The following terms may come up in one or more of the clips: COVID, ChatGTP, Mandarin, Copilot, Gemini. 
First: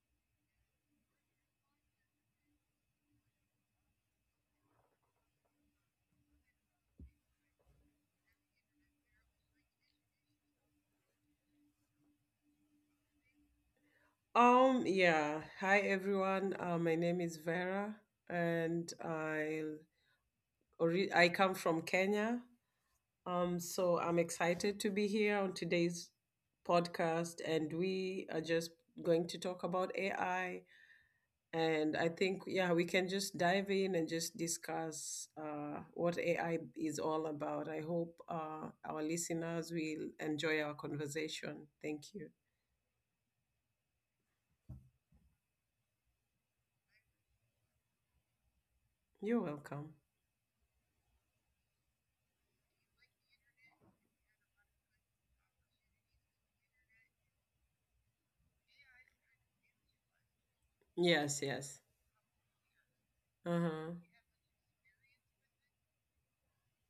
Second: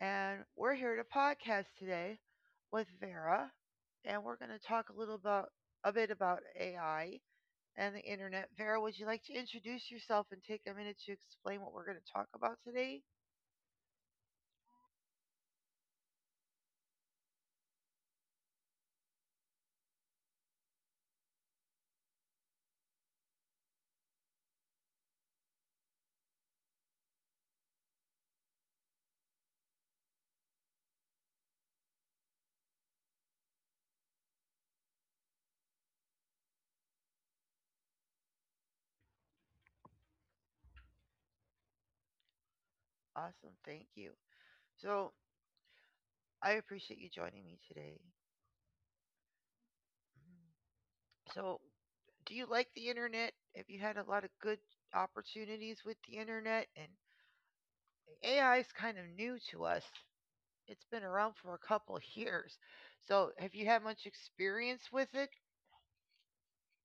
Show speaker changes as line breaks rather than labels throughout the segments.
and we're here to podcast today with Vera, and we're going to talk a bit about AI and the internet. Vera, would you like to introduce yourself and take a minute to explain what we're going to talk about today?
Yeah. Hi, everyone. My name is Vera, and I come from Kenya. So I'm excited to be here on today's podcast, and we are just going to talk about AI. And I think, yeah, we can just dive in and just discuss what AI is all about. I hope our listeners will enjoy our conversation. Thank you.
Awesome, thank you. So, I appreciate you joining me today.
You're welcome.
So, do you like the internet? Have you had a lot of good opportunities with the internet? And AI is kind of new to us. It's been around
Yes,
for a
yes.
couple of years. So,
Uh
have you had
huh.
much experience with it?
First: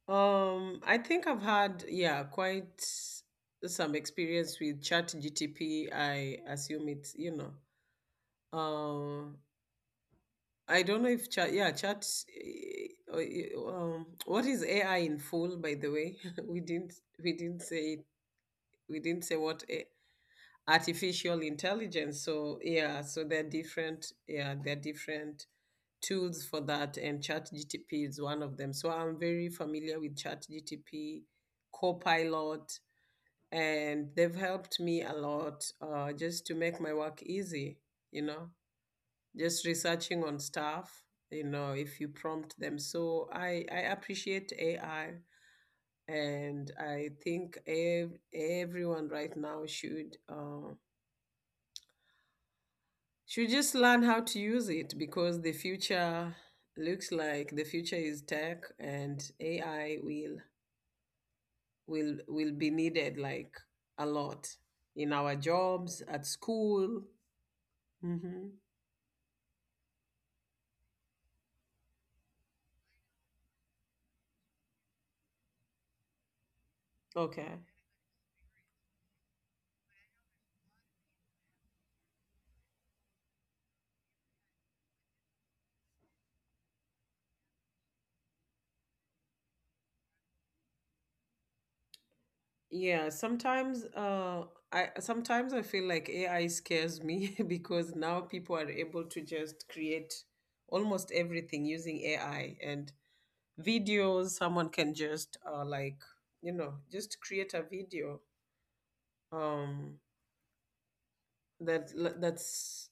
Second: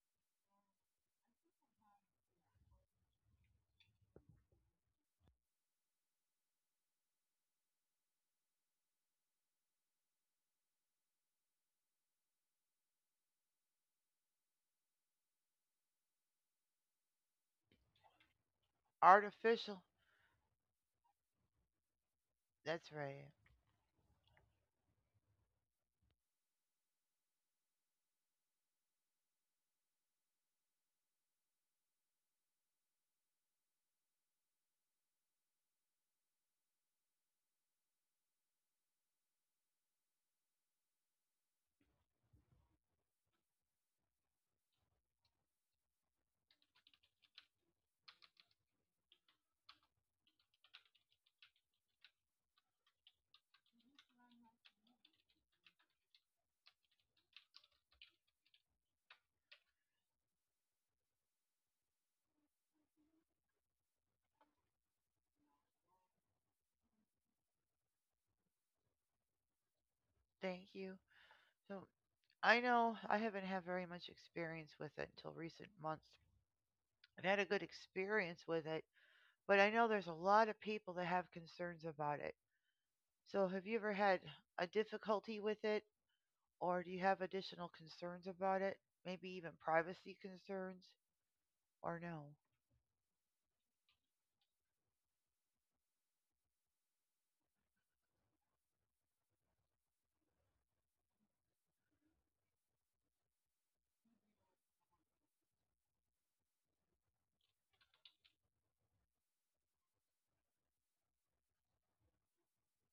I think I've had, yeah, quite some experience with Chat GTP. I assume it's, um, I don't know if chat, yeah, chat, eh, oh, eh, what is AI in full, by the way? We didn't, we didn't say it, we didn't say what
Artificial.
artificial intelligence. So
That's
yeah, so
right.
they're different. Yeah, they're different tools for that, and ChatGTP is one of them. So I'm very familiar with ChatGTP, Copilot, and they've helped me a lot just to make my work easy. You know, just researching on stuff. You know, if you prompt them. So I appreciate AI. And I think everyone right now should just learn how to use it because the future is tech and AI will will be needed like a lot in our jobs at school. Hmm
Thank you. So, I know I haven't had very much experience with it until recent months. I've had a good
Okay.
experience with it, but I know there's a lot of people that have concerns about it. So, have you ever had a difficulty with it, or do you have additional concerns about it? Maybe even privacy concerns, or no?
Yeah, sometimes I feel like AI scares me because now people are able to just create almost everything using AI. And videos, someone can just like, you know, just create a video um that that's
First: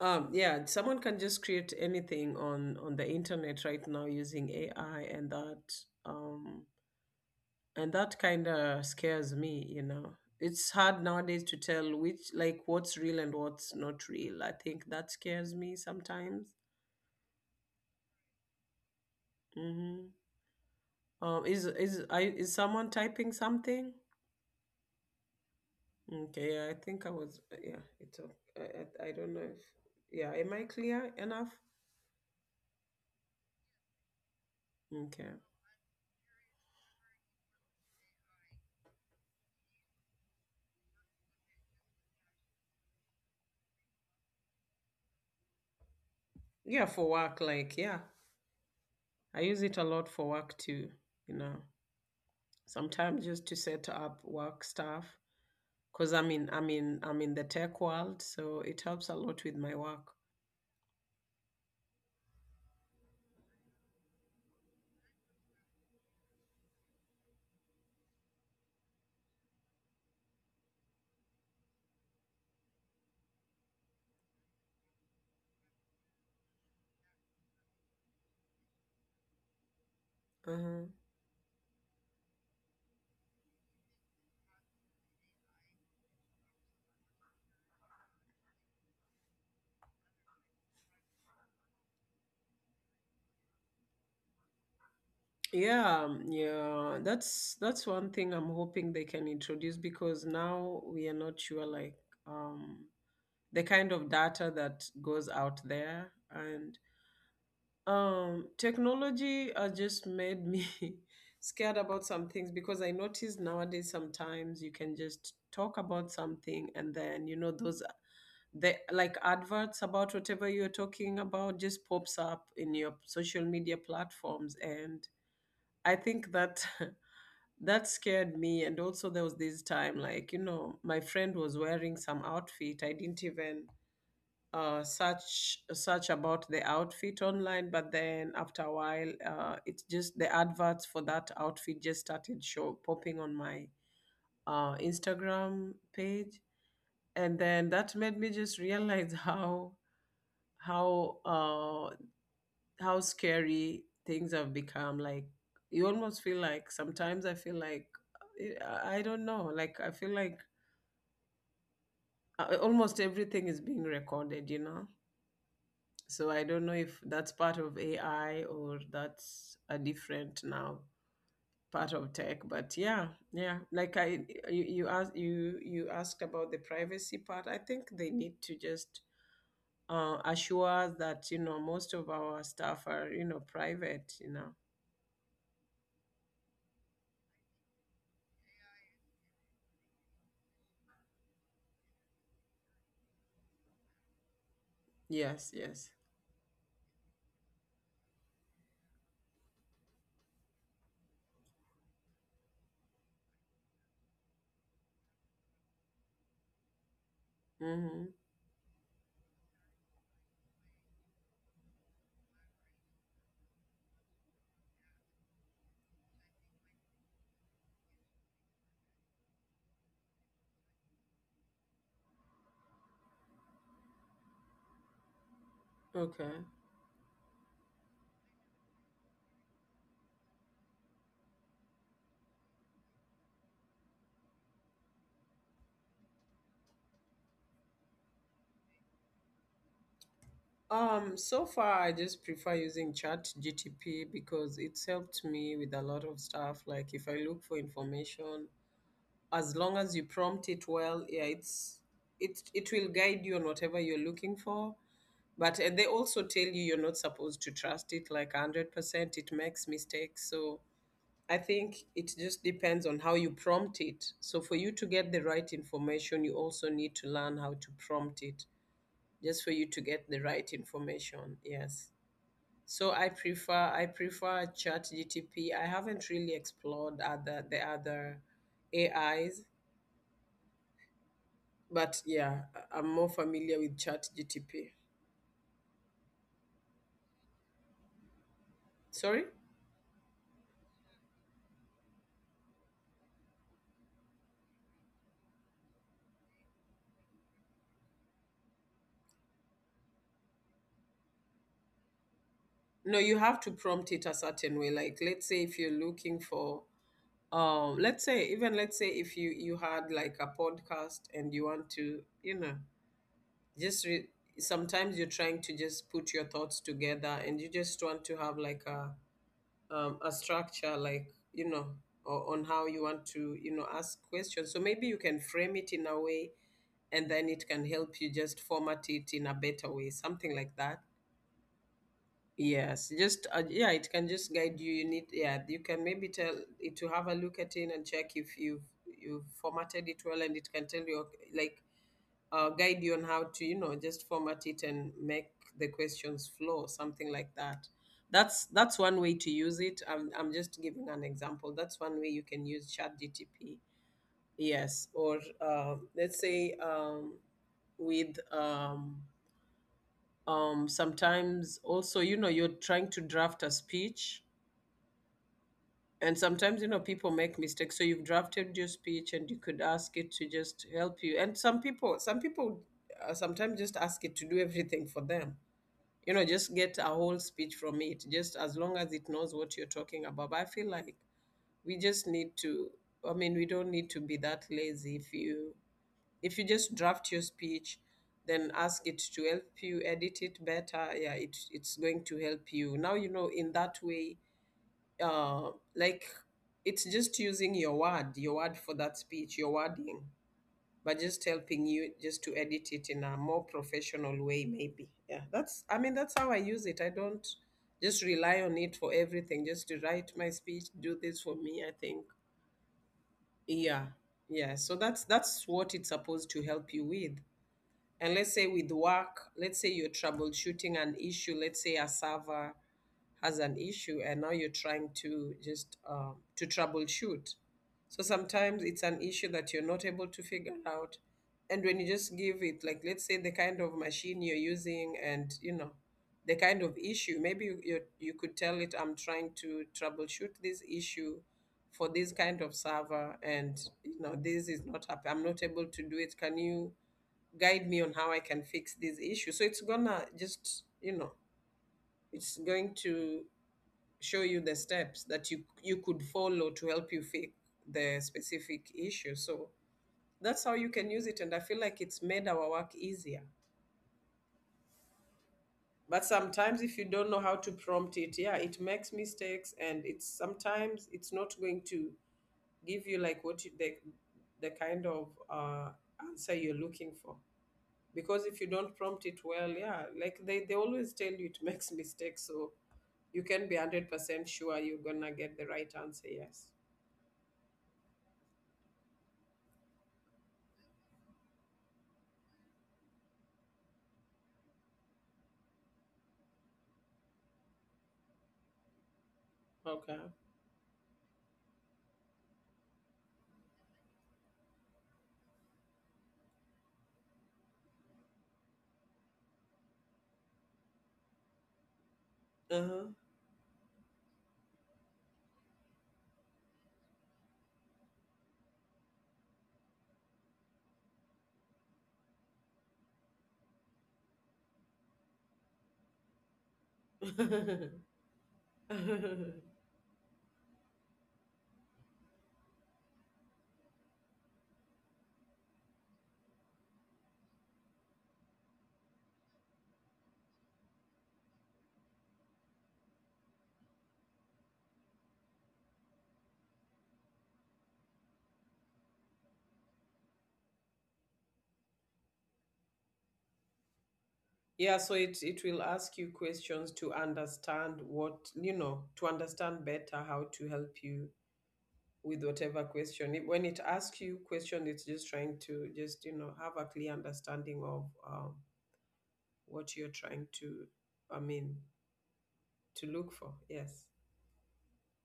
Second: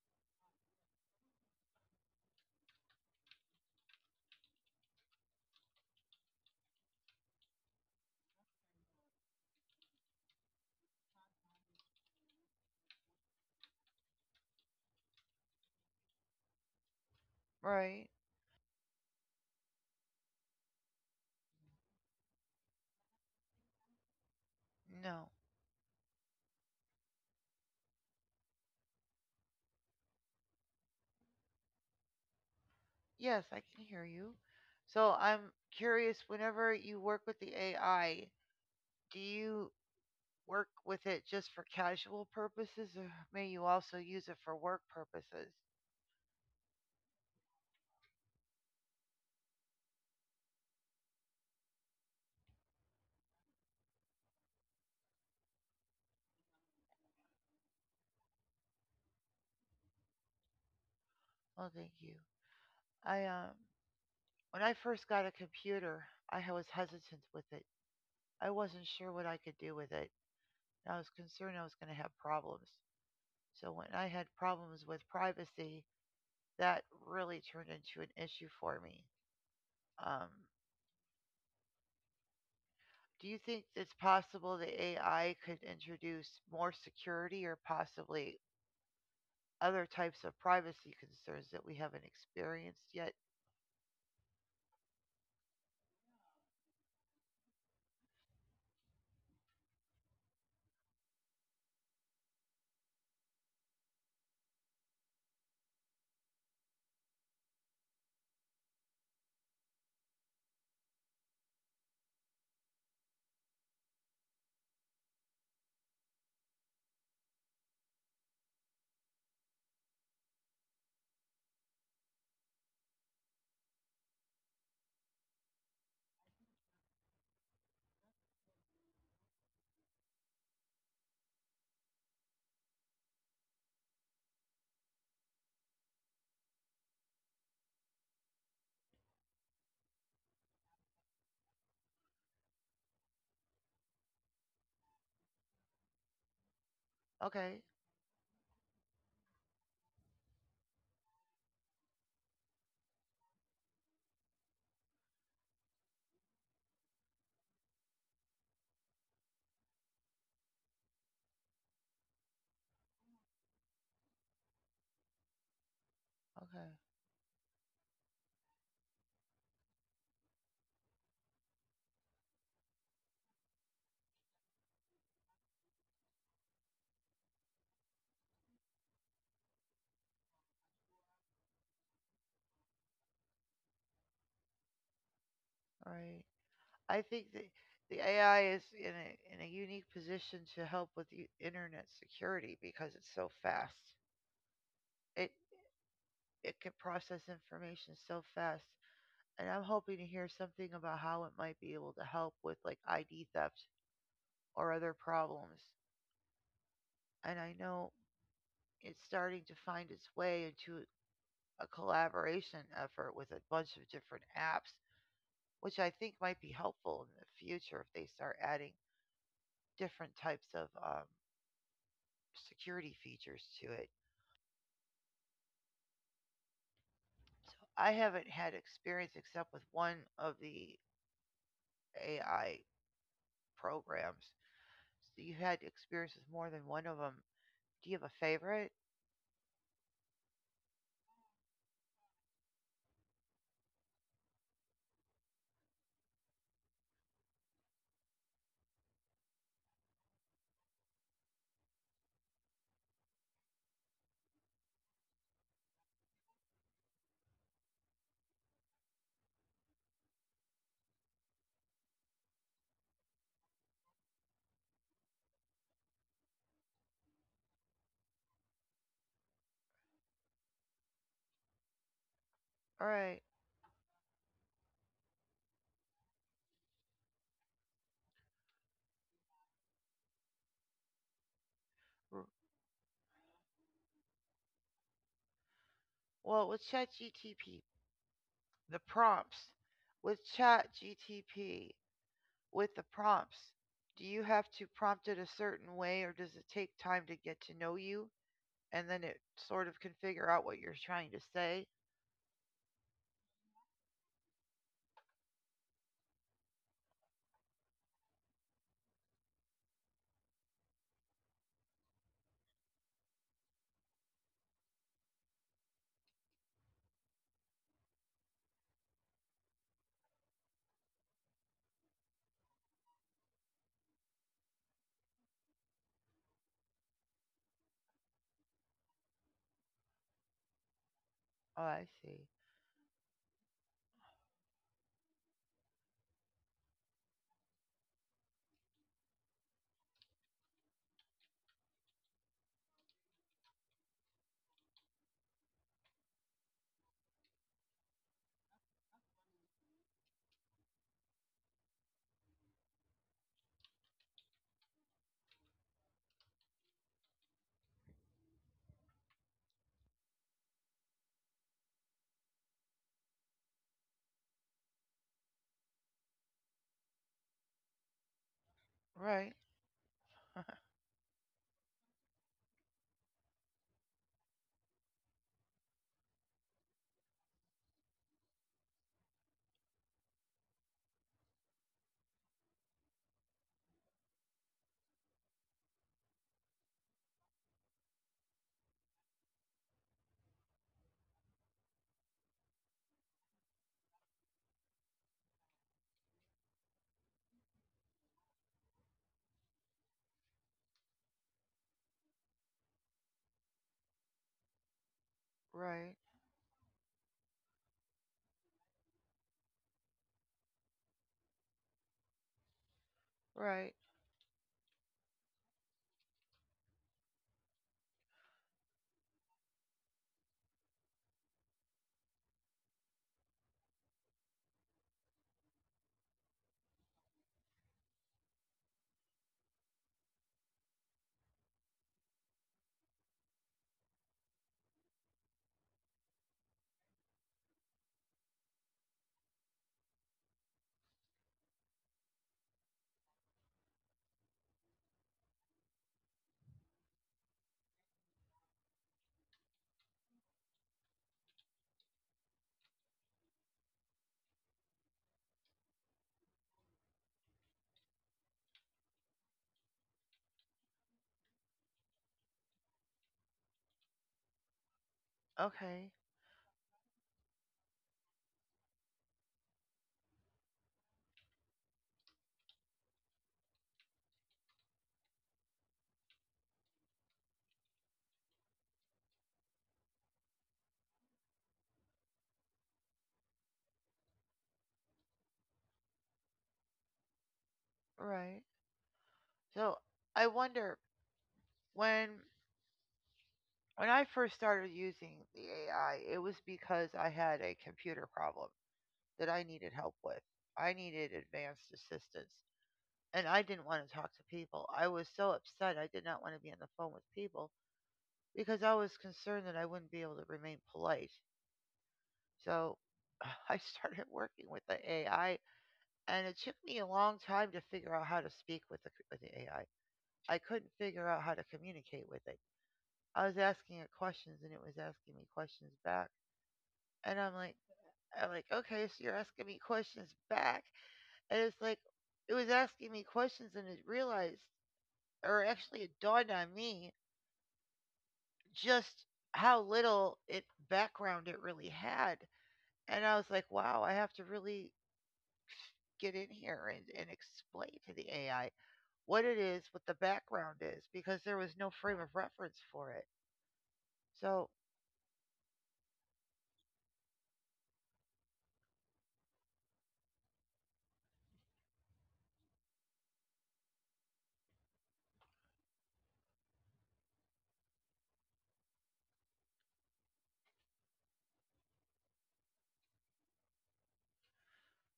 yeah, someone can just create anything on the internet right now using AI. And um that kind of scares me, you know. It's hard nowadays to tell which, like, what's real and what's not real. I think that scares me sometimes.
Right?
Mm-hmm. Is someone typing something?
No.
Okay, yeah, I think I was yeah it's o- I don't know if, yeah, am I clear enough?
Yes, I can hear you. So
Okay.
I'm curious, whenever you work with the AI, do you work with it just for casual purposes or may you also use it for work purposes?
Yeah, for work, like, yeah, I use it a lot for work too, you know. Sometimes just to set up work stuff because I'm in the tech world, so it helps a lot with my work.
Well, thank you. I when I first got a computer, I was hesitant with it. I wasn't sure what I could do with it. I was concerned I was going to have problems. So when I had problems with privacy, that really turned into an issue for me. Um,
Uh-huh.
Do you think it's possible that AI could introduce more security or possibly other types of privacy concerns that we haven't experienced yet?
Yeah, that's one thing I'm hoping they can introduce, because now we are not sure, like, um the kind of data that goes out there. And technology has just made me scared about some things, because I notice nowadays sometimes you can just talk about something, and then, you know, those, the like, adverts about whatever you're talking about just pops up in your social media platforms. And I think that that scared me. And also there was this time, like, you know, my friend was wearing some outfit. I didn't even search about the outfit online, but then after a while, it's just the adverts for that outfit just started show popping on my Instagram page. And
Okay,
then that made me just realize how uh, how scary things have become. Like, you almost feel like, sometimes I feel like I don't know, like I feel like almost everything is being recorded, you know. So I don't know
okay,
if that's part of AI or that's a different, now, part of tech. But yeah, yeah. Like you, you asked you asked about the privacy part. I think they need to just assure that, you know, most of our stuff are, you know, private. You know.
all right. I think that the AI is in a unique position to help with the internet security because it's so fast. It
Yes. Yes.
it can process information so fast, and I'm hoping to hear something about how it might be able to help with like ID theft or other problems. And I know
Mm-hmm.
it's starting to find its way into a collaboration effort with a bunch of different apps, which I think might be helpful in the future if they start adding different types of security features to it.
Okay.
I haven't had experience except with one of the AI programs. So you had experience with more than one of them. Do you have a favorite?
So far I just prefer using Chat GTP because it's helped me with a lot of stuff. Like if I look for information, as long as you prompt it well, yeah, it it will guide you on whatever you're looking for. But they also tell you you're not supposed to trust it like 100%. It makes mistakes, so I think it just depends on how you prompt it. So for you to get the right information, you also need to learn how to prompt it, just for you to get the right information. Yes.
All
So
right.
I prefer Chat GTP. I haven't really explored other the other AIs. But yeah, I'm more familiar with Chat GTP.
Well, with ChatGTP, the
Sorry?
prompts with ChatGTP. with the prompts, do you have to prompt it a certain way or does it take time to get to know you and then it sort of can figure out what you're trying to say?
No, you have to prompt it a certain way. Like, let's say if you're looking for, let's say, even, let's say if you had like a podcast and you want to, you know, just re- sometimes you're trying to just put your thoughts together and you just want to have like a, a structure, like, you know, or on how you want to, you know, ask questions. So maybe you can frame it in a way, and then it can help you just format it in a better way, something like that.
Oh, I see.
Yes, just, yeah, it can just guide you. You need, yeah, you can maybe tell it to have a look at it and check if you've formatted it well, and it can tell you, okay, like, guide you on how to, you know, just format it and make the questions flow, something like that. That's one way to use it. I'm just giving an example. That's one way you can use Chat GTP. Yes. Or let's say, with sometimes also, you know, you're trying to draft a speech. And sometimes, you know, people make mistakes. So you've drafted your speech and
Right,
you could ask it to just help you. And some people sometimes just ask it to do everything for them. You know, just get a whole speech from it, just as long as it knows what you're talking about. But I feel like we just need to, I mean, we don't need to be that lazy. If you just draft your speech, then ask it to help you edit it better. Yeah, it's going to help you. Now, you know, in that way, like, it's just using your word for that speech, your wording, but just helping you just to edit it in a more professional way, maybe. Yeah, that's, I
right,
mean, that's how I use it. I don't just rely on it for everything, just to write my speech, do this for me, I think.
right.
Yeah, yeah. So that's what it's supposed to help you with. And let's say with work, let's say you're troubleshooting an issue. Let's say a server has an issue, and now you're trying to just to troubleshoot. So sometimes it's an issue that you're not able to figure out, and when you just give it, like, let's say the kind of machine you're using, and, you know, the kind of issue, maybe you could tell it, I'm trying to troubleshoot this issue for this kind of server, and, you know, this is not happening, I'm not able to do it, can you guide me on how I can fix this issue. So it's gonna just, you know, it's going to show you the steps that you could follow to help you fix the specific issue. So that's how you can use it, and I feel like it's made our work easier.
Okay,
But sometimes if you don't know how to prompt it, yeah, it makes mistakes, and it's sometimes it's not going to give you like the kind of answer you're looking for. Because if you don't prompt it well, yeah, like, they always tell you it makes mistakes, so you can be 100% sure you're gonna get the right answer. Yes.
right. So I wonder when when I first started using the AI, it was because I had a computer problem that I needed
Okay.
help with. I needed advanced assistance and I didn't want to talk to people. I was so upset. I did not want to be on the phone with people because I was concerned that I wouldn't be able to remain polite. So
Uh-huh.
I started working with the AI, and it took me a long time to figure out how to speak with with the AI. I couldn't figure out how to communicate with it. I was asking it questions, and it was asking me questions back. And I'm like, okay, so you're asking me questions back, and it's like, it was asking me questions, and it realized, or actually, it dawned on me just how little it background it really had. And I was like, wow, I have to really get in here and explain to the AI what it is, what the background is, because there was no frame of reference for it. So,
Yeah, so it will ask you questions to understand, what, you know, to understand better how to help you with whatever question. When it asks you question, it's just trying to just, you know, have a clear understanding of, what you're trying to, I mean, to look for. Yes.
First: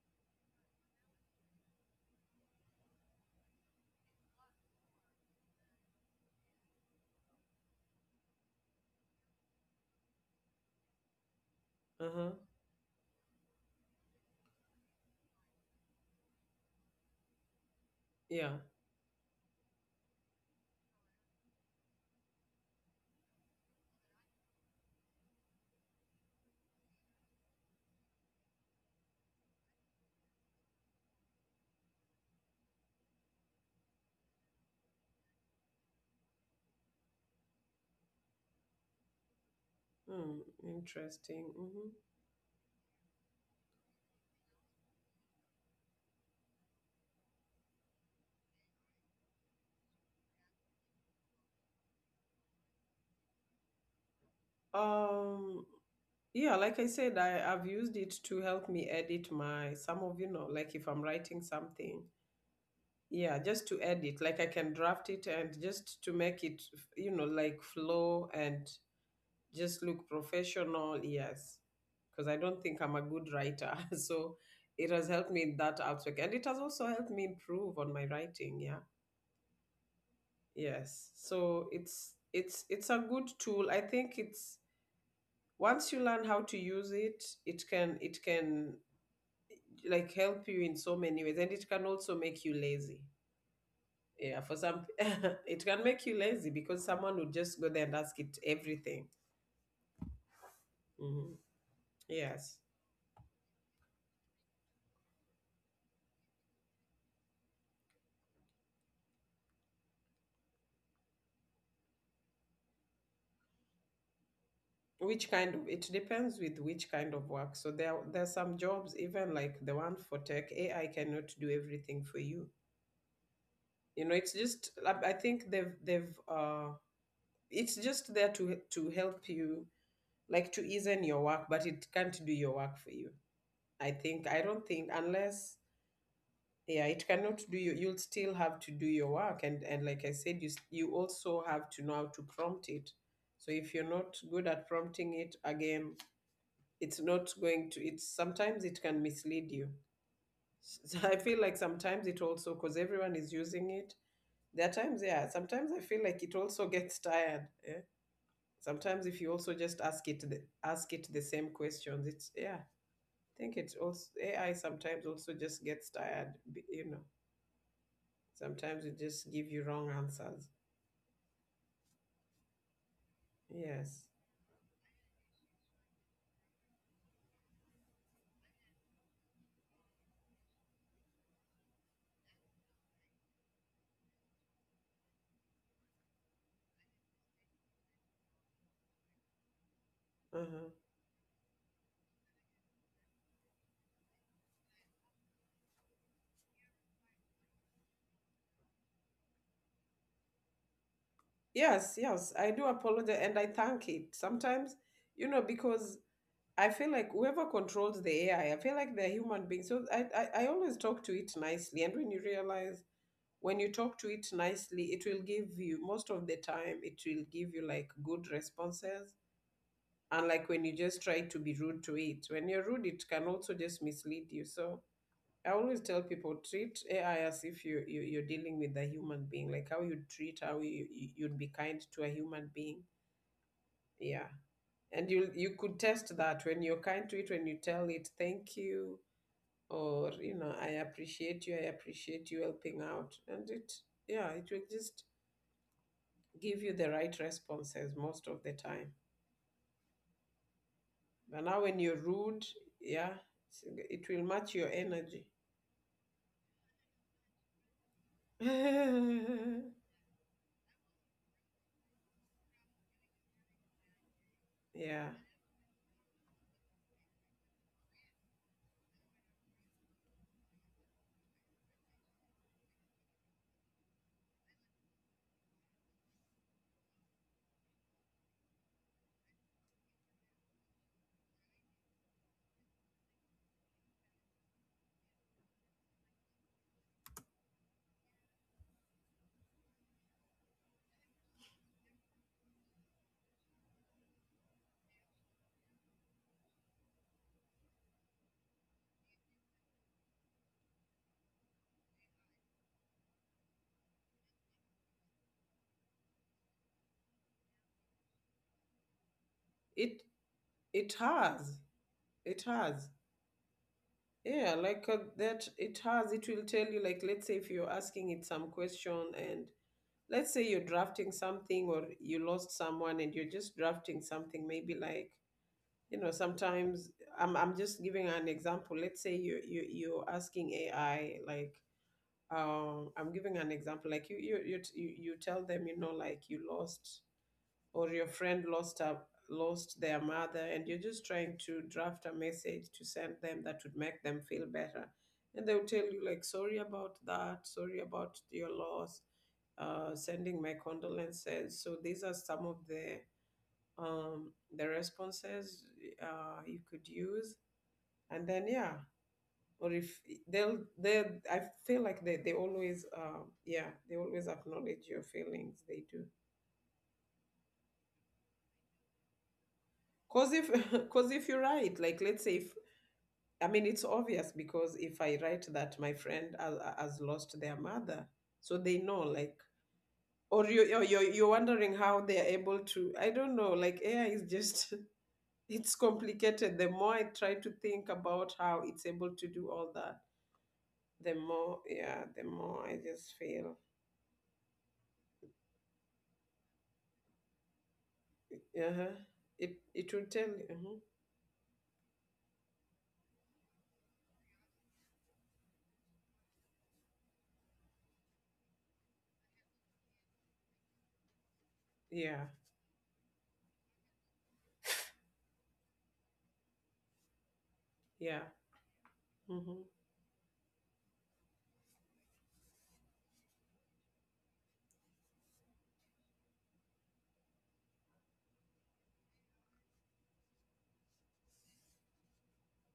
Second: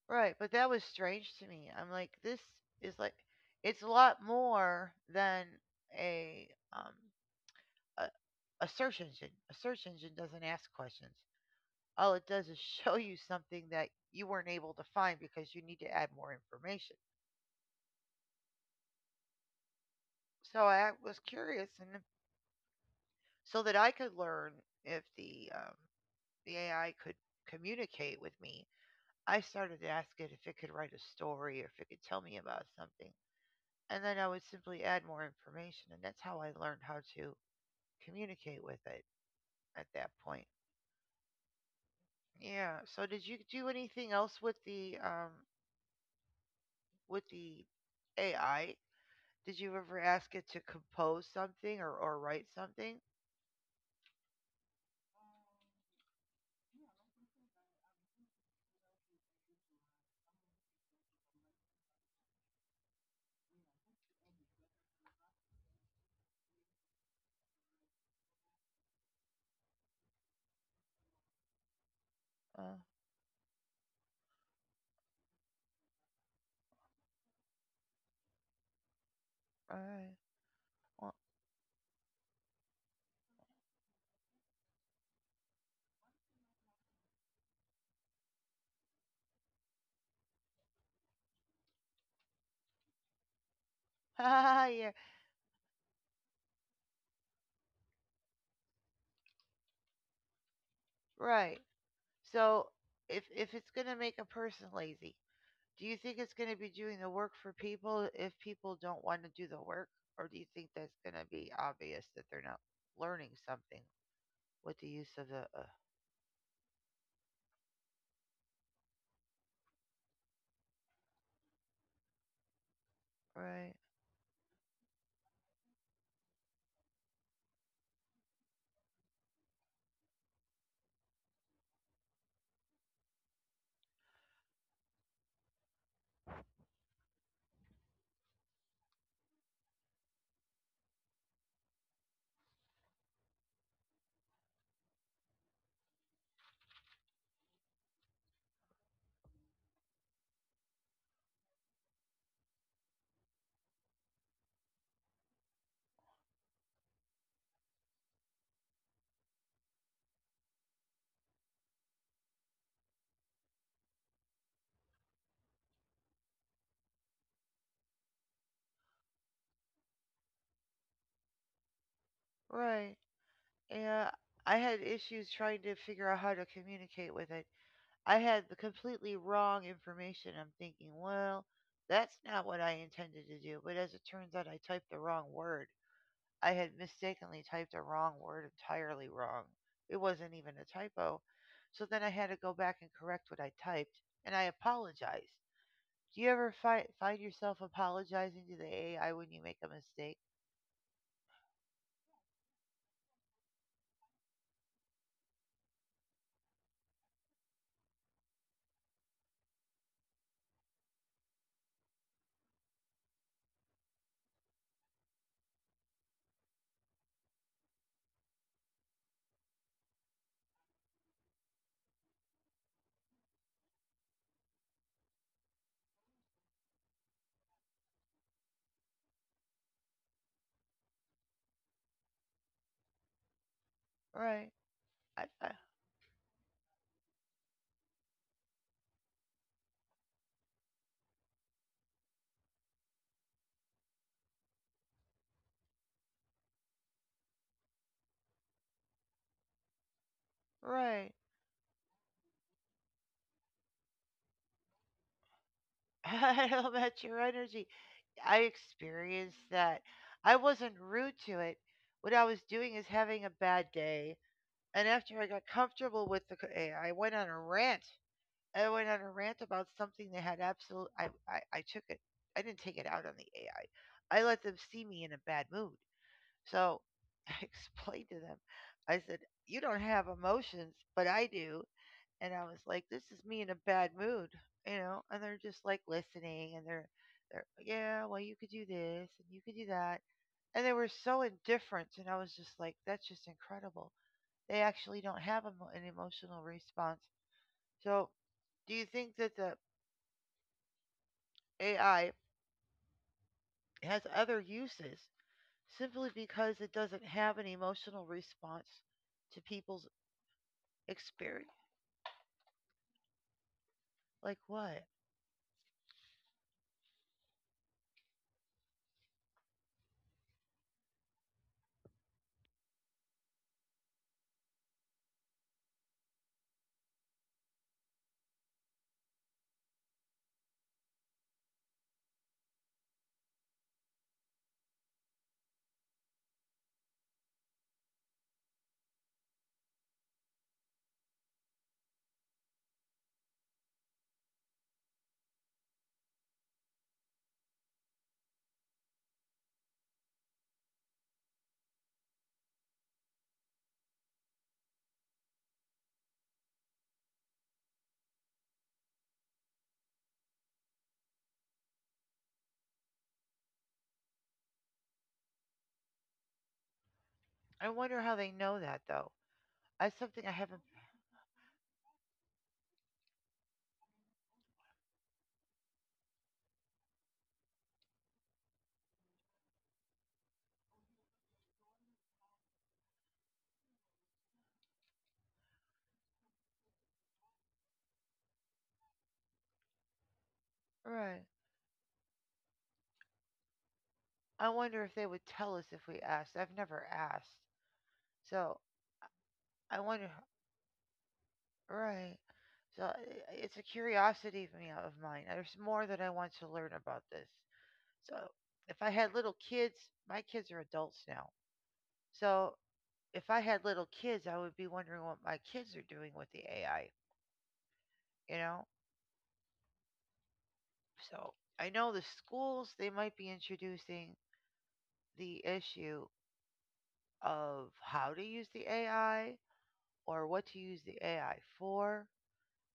right. But that was strange to me. I'm like, this is like, it's a lot more than a, um, a, a search engine. A search engine doesn't ask questions. All it
Uh-huh.
does is show you something that you weren't able to find because you need to add more information.
Yeah.
So I was curious and so that I could learn if the the AI could communicate with me. I started to ask it if it could write a story or if it could tell me about something, and then I would simply add more information, and that's how I learned how to communicate with it at that
Hmm.
point.
Interesting. Hmm
Yeah. So did you do anything else with the AI? Did you ever ask it to compose something or write something?
Um, yeah, like I said, I've used it to help me edit my you know, like if I'm writing something. Yeah, just to edit. Like, I can draft it and just to make it, you know, like, flow and just look professional. Yes. Because I don't
Uh,
think I'm a good writer. So it has helped me in that aspect. And it has also helped me improve on my writing. Yeah.
all right.
Yes.
Well,
So it's a good tool. I think it's once you learn how to use it, it can, like, help you in so many ways, and it can also make you lazy. Yeah, for some
yeah.
it can make you lazy, because someone would just go there and ask it everything. Hmm
Right.
Yes.
So if it's going to make a person lazy, do you think it's going to be doing the work for people if people don't want to do the work, or do you think that's going to be obvious that they're not learning something with the use of
Which
the
kind of, it depends with which kind of work. So there's some jobs even like the one for tech AI cannot do everything for you.
right,
You know, it's just I think they've it's just there to help you, like to easen your work, but it can't do your work for you. I think i don't think unless Yeah, it cannot do. You'll still have to do your work. And like I said, you also have to know how to prompt it. So if you're not good at prompting it again, it's not going to it's sometimes it can mislead you. So I feel like sometimes it also, because everyone is using it, there are times, yeah, sometimes I feel like it also gets tired, eh? Sometimes if you also just ask it the same questions, it's, yeah. I think it's also AI sometimes also just gets tired. You know, sometimes it just give you wrong answers.
right?
Yes.
Yeah, I had issues trying to figure out how to communicate with it. I had the completely wrong information. I'm thinking, well, that's not what I intended to do, but as it turns out, I typed the wrong word. I had mistakenly typed a wrong word entirely wrong. It wasn't even a
Uh-huh.
typo. So then I had to go back and correct what I typed, and I apologized. Do you ever find yourself apologizing to the AI when you make a mistake?
Yes, yes. I do apologize and I thank it. Sometimes, you know, because I feel like whoever controls the AI, I feel like they're human beings. So I always talk to it nicely. And when you realize, when you talk to it nicely, it will give you, most of the time, it will give you like good responses. And like when you just try to be rude to it, when you're rude, it can also just mislead you. So I always tell people, treat AI as if you you're dealing with a human being, like how you treat, how you'd be kind to a human being. Yeah.
Right.
And
I,
you
I,
you could test that when you're kind to it, when you tell it thank you or, you know, I appreciate you helping out. And it, yeah, it will just give you the right responses most of the time.
right.
But now when you're rude, yeah, it's- it will match your energy.
I don't match your energy. I experienced that. I wasn't rude to it. What I was doing is having a bad day. And
Yeah,
after I got comfortable with the AI, I went on a rant. I went on a rant about something that had absolute. I took it. I didn't take it out on the AI. I let them see me in a bad mood. So I explained to them. I said, "You don't have emotions, but I do." And I was like, "This is me in a bad mood," you know. And they're just like listening, and they're, yeah, well, you could do this, and you could do that. And they were so indifferent, and I was just like, "That's just incredible." They actually don't have emo an emotional response. So do you think that the AI has other uses simply because it doesn't have an emotional response to people's
it it
experience.
has, it has.
Like
Yeah,
what?
like that. It has. It will tell you, like, let's say if you're asking it some question, and let's say you're drafting something, or you lost someone, and you're just drafting something. Maybe, like, you know, sometimes I'm just giving an example. Let's say you're asking AI like, I'm giving an example, like you tell them, you know, like you lost, or your friend lost a, lost their mother, and you're just trying to draft a message to send them that would make them feel better. And they'll tell you, like, sorry about that, sorry about your loss, sending my condolences. So these are some of um, the responses you could use. And then, yeah, or if they'll they I feel like they always, yeah, they always acknowledge your feelings. They do.
I wonder how they know that though. That's something I
Cause if
haven't.
cause if you write, like, let's say if, I mean, it's obvious, because if I write that my friend has lost their mother, so they know, like, or you you're, you're wondering how they're able to, I don't know, like AI is just it's complicated. The more I try to think about how it's able to do all that, the
Right.
more, yeah, the more I just feel.
I wonder if they would tell us if we asked. I've never asked. So
Uh-huh. It
I
it will
wonder.
tell you. Mhm.
Right. So it's a curiosity of me of mine. There's more that I want to learn about this. So if I had little kids, my kids are adults now.
Yeah,
So if I had little kids, I would be wondering what my kids are doing with the AI,
yeah.
you know?
Mhm.
So I know the schools, they might be introducing the issue of how to use the AI or what to use the AI for.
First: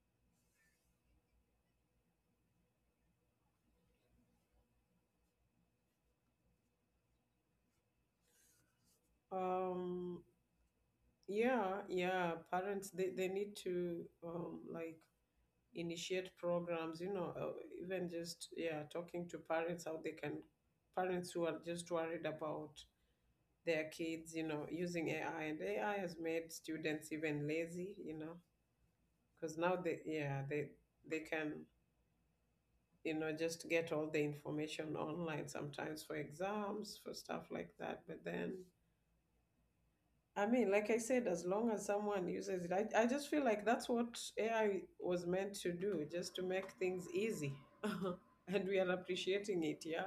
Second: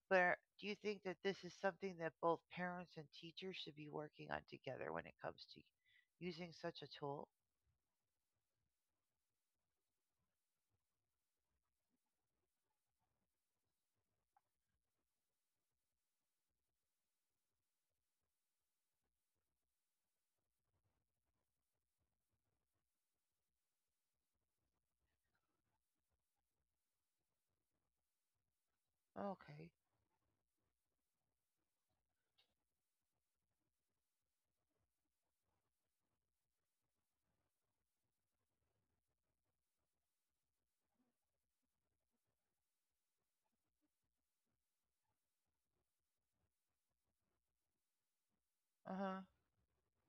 But do you think that this is something that both parents and teachers should be working on together when it comes to using such a tool?
Um yeah, yeah. Parents, they need to, like, initiate programs, you know, even just, yeah, talking to parents how they can, parents who are just worried about their kids, you know, using AI. And AI has made students even lazy, you know, because
Okay.
now they, yeah, they can, you know, just get all the information online sometimes for exams, for stuff like that. But then, I mean, like I said, as long as someone uses it, I just feel like that's what AI was meant to do, just to make things easy. And we are
Uh huh.
appreciating it. Yeah,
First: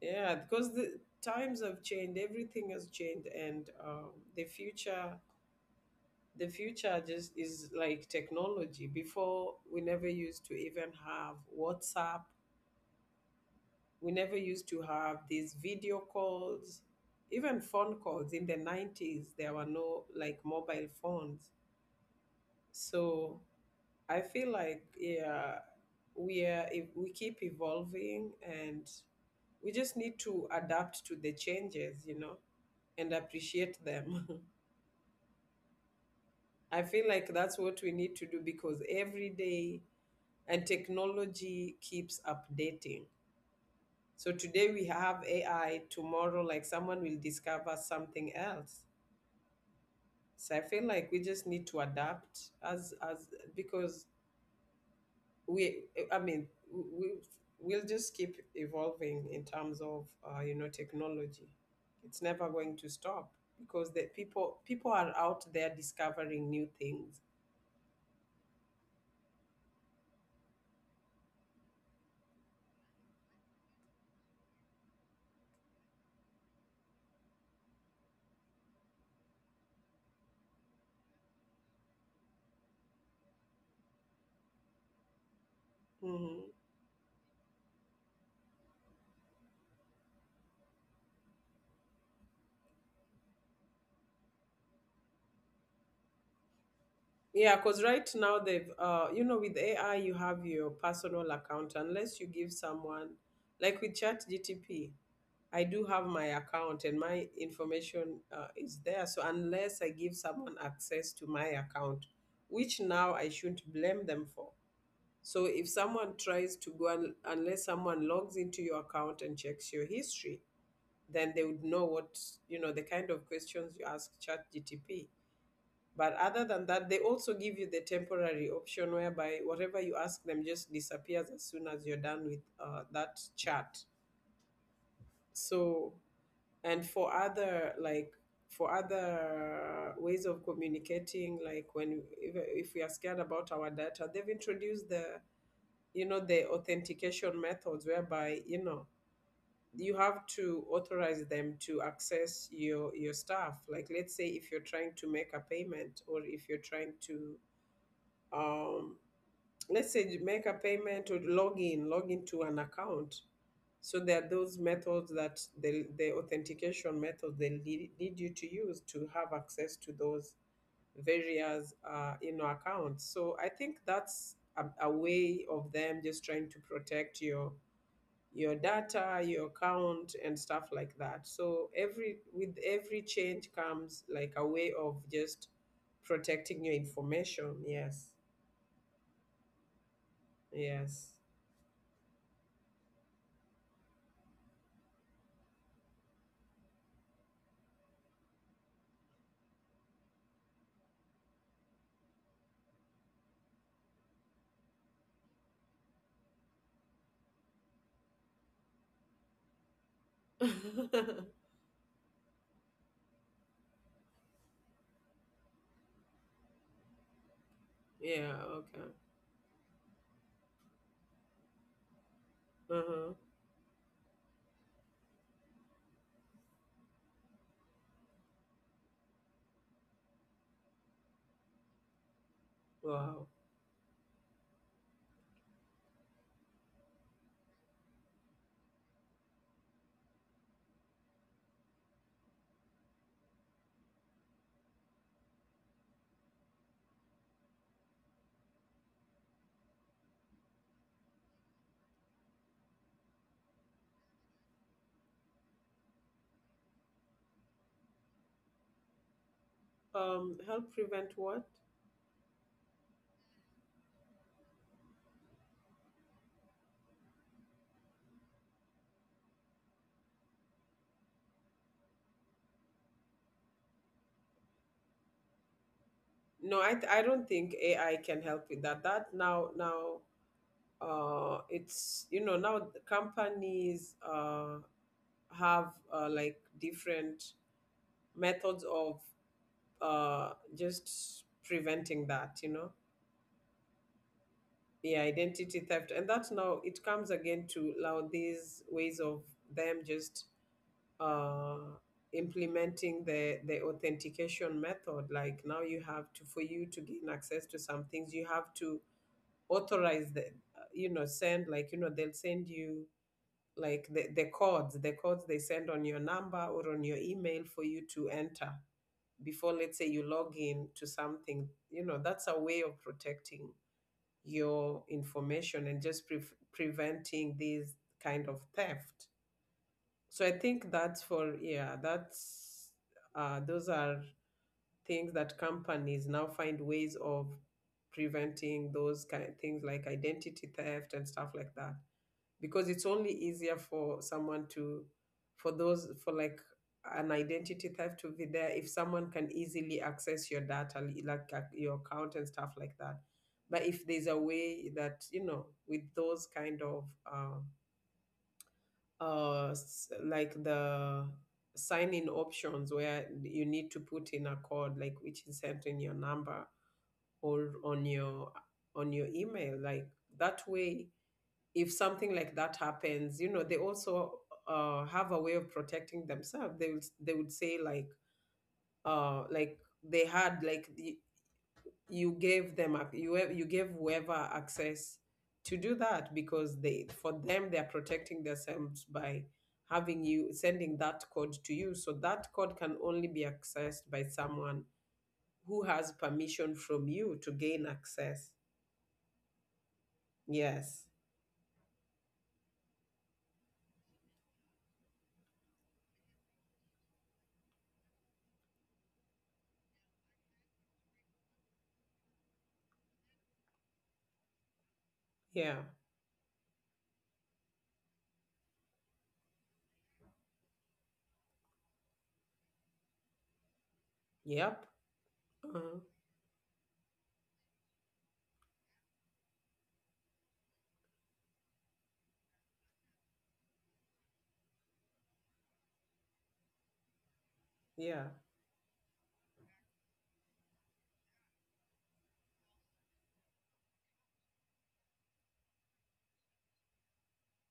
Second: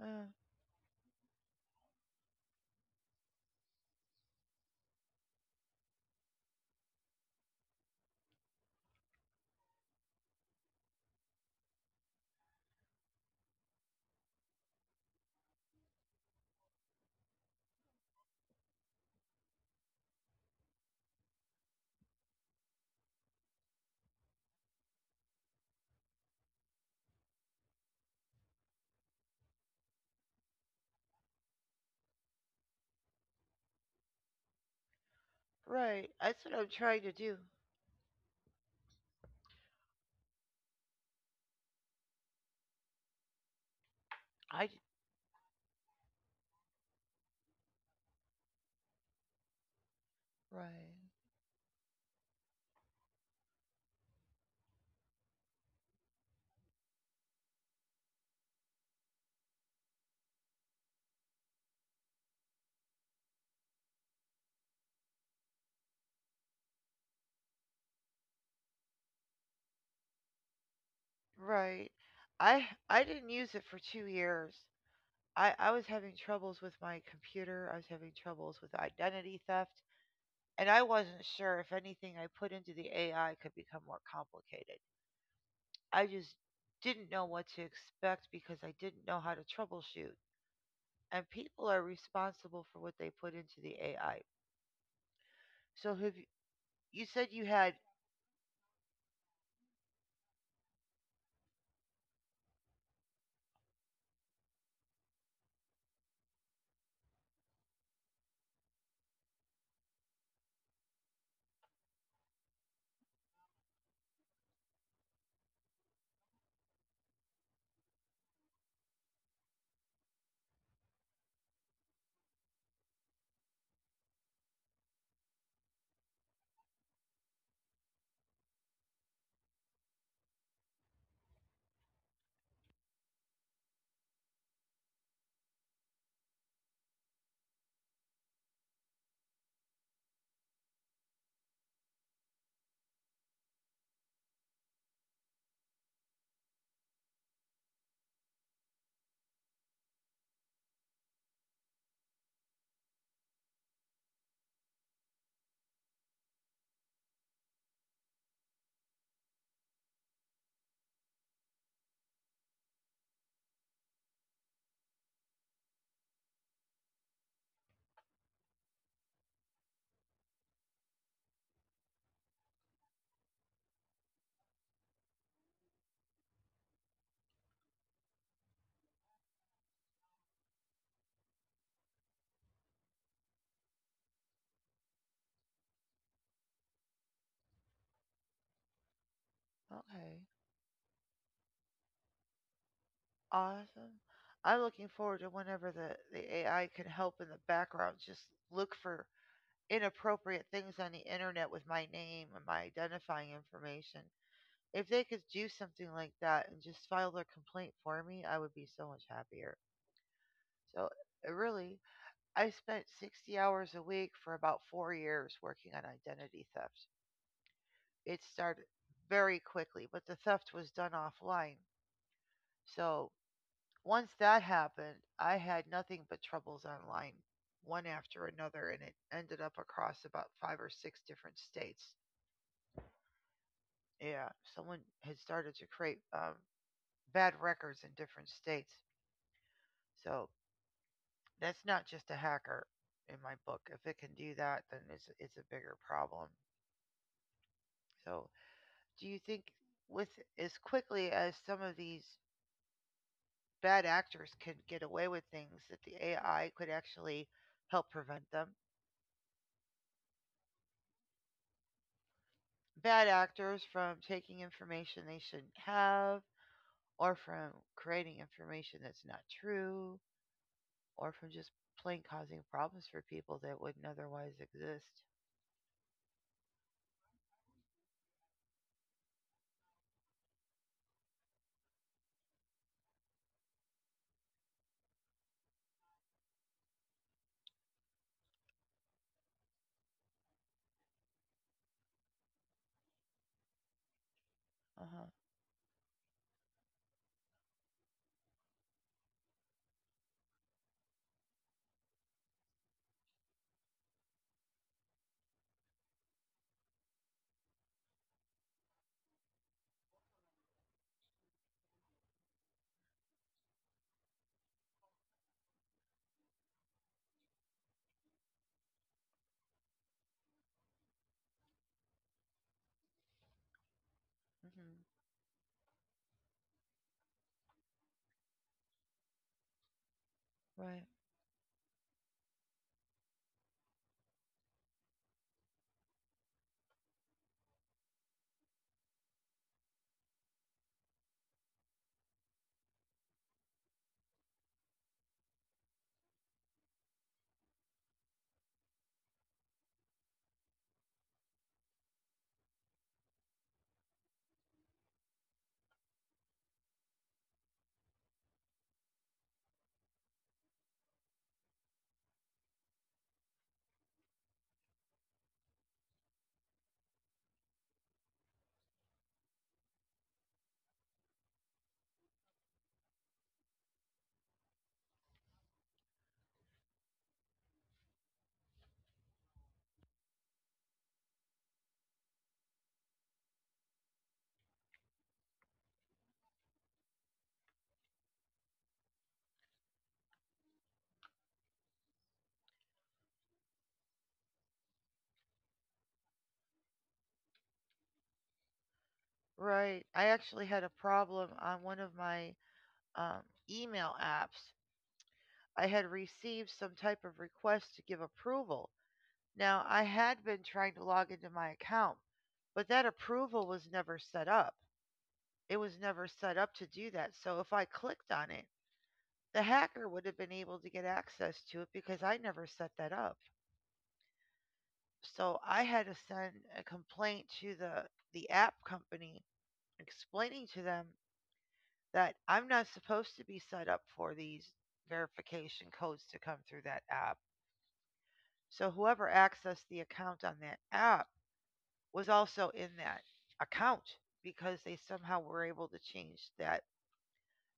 Uh,
yeah, because the times have changed, everything has changed. And the future, the future just is like technology. Before we never used to even have WhatsApp, we never used to have these video calls. Even phone calls in the 90s, there were no like mobile phones. So I feel like, yeah, we are, if we keep evolving and we just need to adapt to the changes, you know, and appreciate them.
right. That's what I'm
I
trying
feel
to
like
do.
that's what we need to do, because every day, and technology keeps updating. So
I,
today we have AI, tomorrow, like, someone will discover something else. So I feel
right.
like we just need to adapt, as, because we, I mean, we we'll just keep evolving in terms of you know, technology. It's never going to stop because the people are out there discovering new things.
Right. I didn't use it for 2 years. I was having troubles with my computer. I was having troubles with identity theft, and I wasn't sure if anything I put into the AI could become more complicated. I just
Mm-hmm.
didn't know what to expect because I didn't know how to troubleshoot. And people are responsible for what they put into the AI. So have you, you said you
Yeah,
had
because right now they've, you know, with AI, you have your personal account, unless you give someone, like with ChatGTP, I do have my account and my information is there. So unless I give someone access to my account, which now I shouldn't blame them for. So if someone tries to go, unless someone logs into your account and checks your history, then they would know what, you know, the kind of questions you ask ChatGTP. But other than that, they also give you the temporary option, whereby whatever you ask them just disappears as soon as you're done with that chat. So, and for other like for other ways of communicating, like when if, we are scared about our data, they've introduced the, you know, the authentication methods, whereby, you know, you have to authorize them to access your stuff. Like, let's say if you're trying to make a payment or if you're trying to, um, let's say you make a payment or log in, log into an account. So there are those methods that the authentication methods they lead you to use to have access to those various, you know, accounts. So I think that's a way of them just trying to protect your data, your account, and stuff like that. So every with every change comes like a way of just protecting your information. Yes,
okay.
yes.
Awesome. I'm looking forward to whenever the AI can help in the background just look for inappropriate things on the internet with my name and my identifying information. If they could do something like that and just file their complaint for me, I would be so much happier. So, really, I spent 60 hours a week for about 4 years working on identity theft. It
Yeah,
started
okay.
very quickly, but the theft was done offline. So,
Uh-huh.
once that happened, I had nothing but troubles online, one after another, and it ended up across about five or six different states.
Wow.
Yeah, someone had started to create bad records in different states. So that's not just a hacker in my book. If it can do that, then it's a bigger problem. So do you think with as quickly as some of these bad actors can get away with things that the AI could actually help prevent them?
Help prevent what?
Bad actors from taking information they shouldn't have or from creating information that's not true or from just plain causing problems for people that wouldn't otherwise exist.
No, I don't think AI can help with that. That now now it's, you know, now the companies have, like, different methods of uh just preventing that, you know.
Uh huh.
Yeah, identity theft. And that's now it comes again to now these ways of them just uh implementing the authentication method. Like now you have to, for you to gain access to some things, you have to authorize the, you know, send, like, you know, they'll send you like the codes, the codes they send on your number or on your email for you to enter before, let's say, you log in to something. You know, that's a way of protecting
Hmm.
your information and just preventing these kind of theft. So I think
Right.
that's for, yeah, that's, those are things that companies now find ways of preventing, those kind of things like identity theft and stuff like that. Because it's only easier for someone to, for those for like an identity theft to be there if someone can easily access your data, like, your account and stuff like that. But if there's a way that, you know, with those kind of, um like the sign in options where you need to put in a code, like, which is sent in your number or on your, on your email, like, that way, if something like that happens, you know, they also, have a way of protecting themselves. They would, they would say, like, like they had like you gave them you you gave whoever access to do that, because they, for them, they're protecting themselves by having you, sending that code to you, so that code can only be accessed by someone who has permission from you to gain access.
Right. I actually had a
Yes.
problem on one of my um, email apps. I had received some type of request to give approval. Now, I had been trying to log into my account, but that approval was never set up. It
Yeah.
was never set up to do that. So if I clicked on it, the hacker would have been able to get access to it because I never set that up.
Yep.
So I
Uh-huh.
had to send a complaint to the app company explaining to them that I'm not supposed to be set up for these verification codes to come through that app.
Yeah.
So whoever accessed the account on that app was also in that account because they somehow were able to change that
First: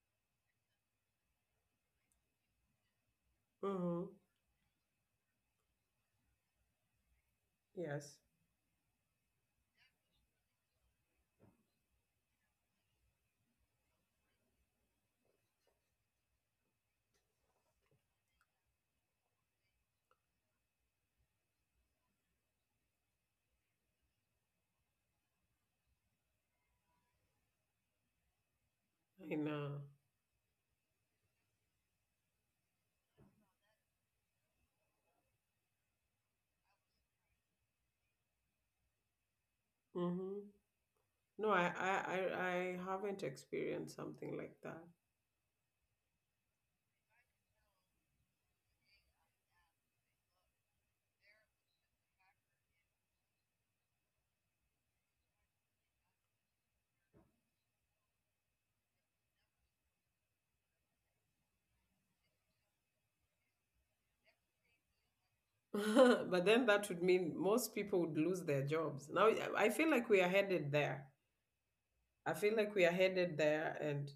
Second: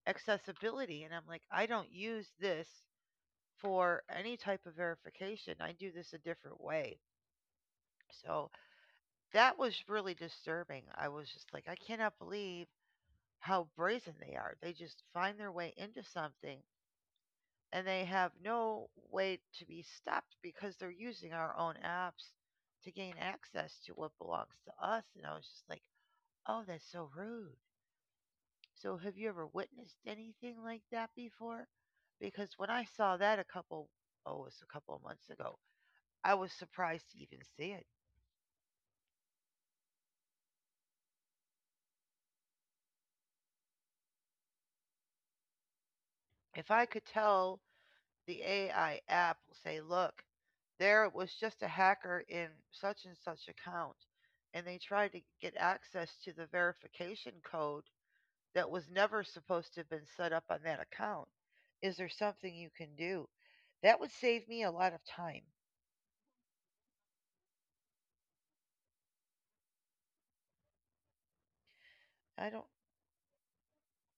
accessibility, and I'm like, I don't use this for
Mm-hmm.
any type of verification. I do this a different way.
Yes.
So that was really disturbing. I was just like, I cannot believe how brazen they are. They just find their way into something and they have no way to be stopped because they're using our own apps to gain access to what belongs to us. And I was just like, oh, that's so rude. So, have you
I
ever
know.
witnessed anything like that before? Because when I saw that a couple, oh, it was a couple of months ago, I was surprised to even see it.
Mm-hmm. No, I haven't experienced something like that.
If I could tell the AI app will say, look, there was just a hacker in such and such account, and they tried to get access to the verification code that was never supposed to have been set up on that account. Is there something you can do? That would save me a lot of time.
But then that would mean most people would lose their jobs. Now, I feel like we are headed there. I
I
feel
don't,
like we are headed there. And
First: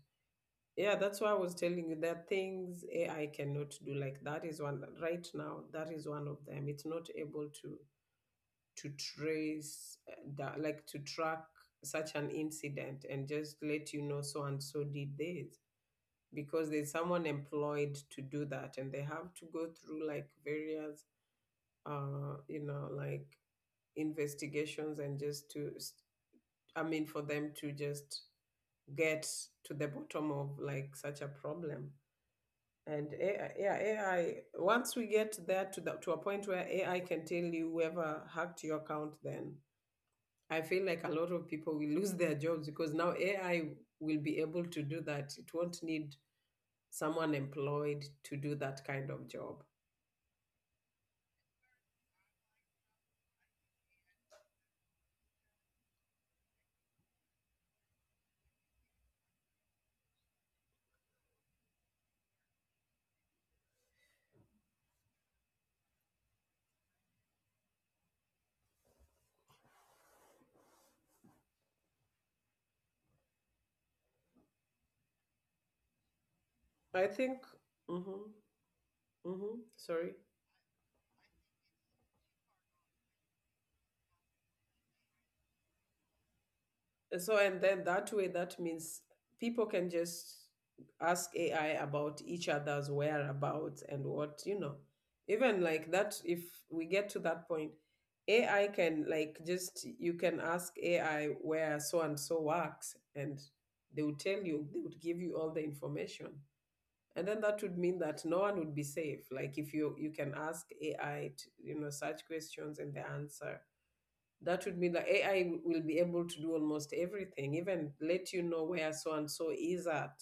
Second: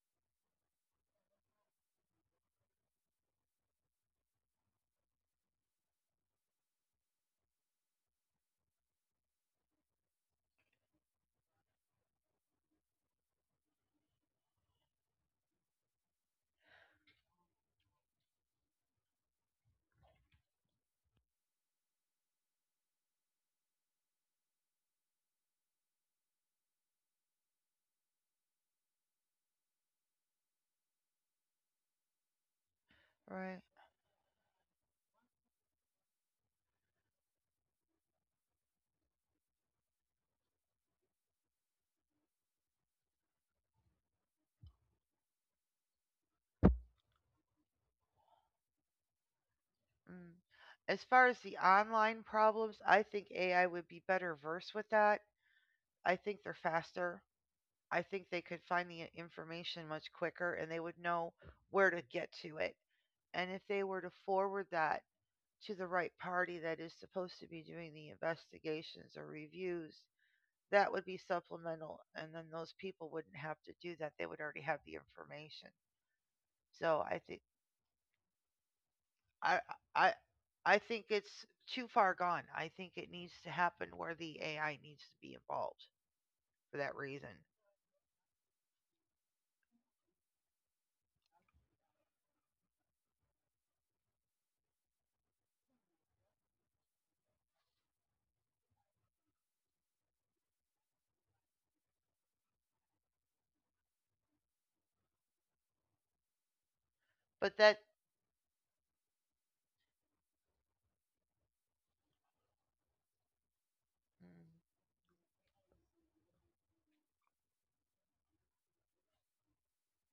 yeah, that's why I was telling you that things AI cannot do. Like that is one, right now, that is one of them. It's not able to trace that, like to track such an incident and just let you know so and so did this, because there's someone employed to do that and they have to go through like various uh you know like investigations and just to s- I mean for them to just get to the bottom of like such a problem. And AI,
right?
yeah, AI, once we get there to to a point where AI can tell you whoever hacked your account, then I feel like a lot of people will lose their jobs, because now AI will be able to do that. It won't need someone employed to do that kind of job.
Mm. As far as the online problems, I think AI would be better versed with that. I think they're faster. I think they could find the information much quicker and they would know where to get to it. And if they were to forward that to the right party that is supposed to be doing the investigations or reviews, that would be supplemental. And then those people wouldn't have to do that. They would already have the information.
I
So I
think
think,
Mhm. Mhm,
I,
sorry.
I, I think it's too far gone. I think it needs to happen where the AI needs to be involved for that
So,
reason.
and then that way, that means people can just ask AI about each other's whereabouts and even like that, if we get to that point, AI can like just, you can ask AI where so and so works, and they would tell you, they would give you all the information. And then that
But
would
that,
mean that no one would be safe. Like if you can ask AI, such questions, and the answer, that would
mm,
mean that AI will be able to do almost everything, even let you know where so and so is at.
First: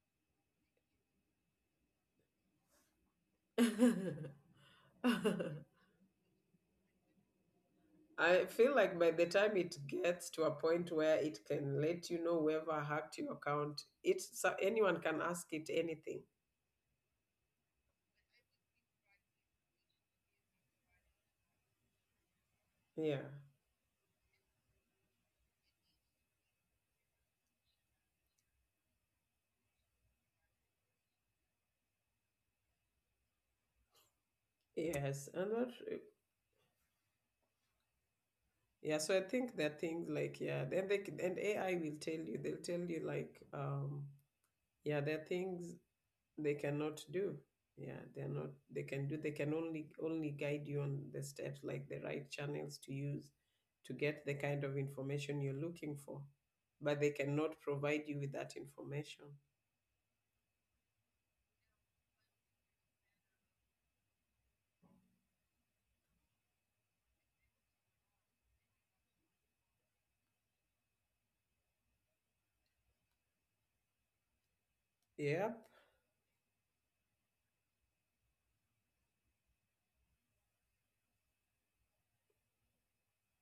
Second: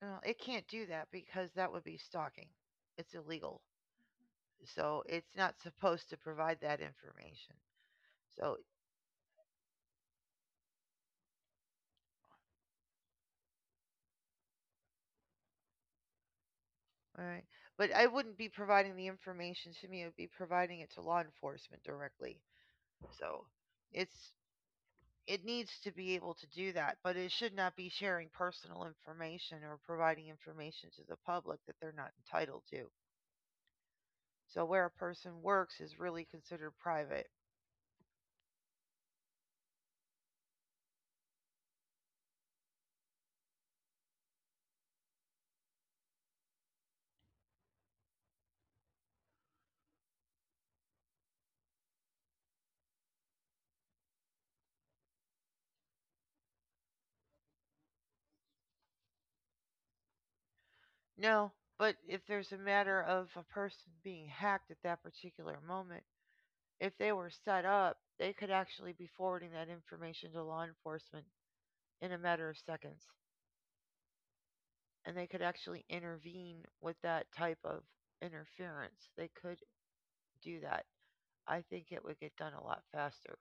well, it can't do that because that would be stalking. It's illegal. So it's not supposed to provide that information.
I
So,
feel like by the time it gets to a point where it can let you know whoever hacked your account, it's so anyone can ask it anything.
all right. But I wouldn't be providing the information to me. It would be providing it to law enforcement directly.
Yeah.
So it's, it needs to be able to do that, but it should not be sharing personal information or providing information to the public that they're not entitled to. So where a
Yes.
person works is really considered private.
So I think there are things, like, yeah, then they can, and AI will tell you. They'll tell you like, yeah, there are things they cannot do. Yeah, they're not they can do they can only guide you on the steps, like the right channels to use to get the kind of information you're looking for, but they cannot provide you with that information.
No, but if there's a matter of a person being hacked at that particular moment, if they were set up, they could actually be forwarding that information to law enforcement in a matter of seconds. And they could
Yep.
actually intervene with that type of interference. They could do that. I think it would get done a lot faster.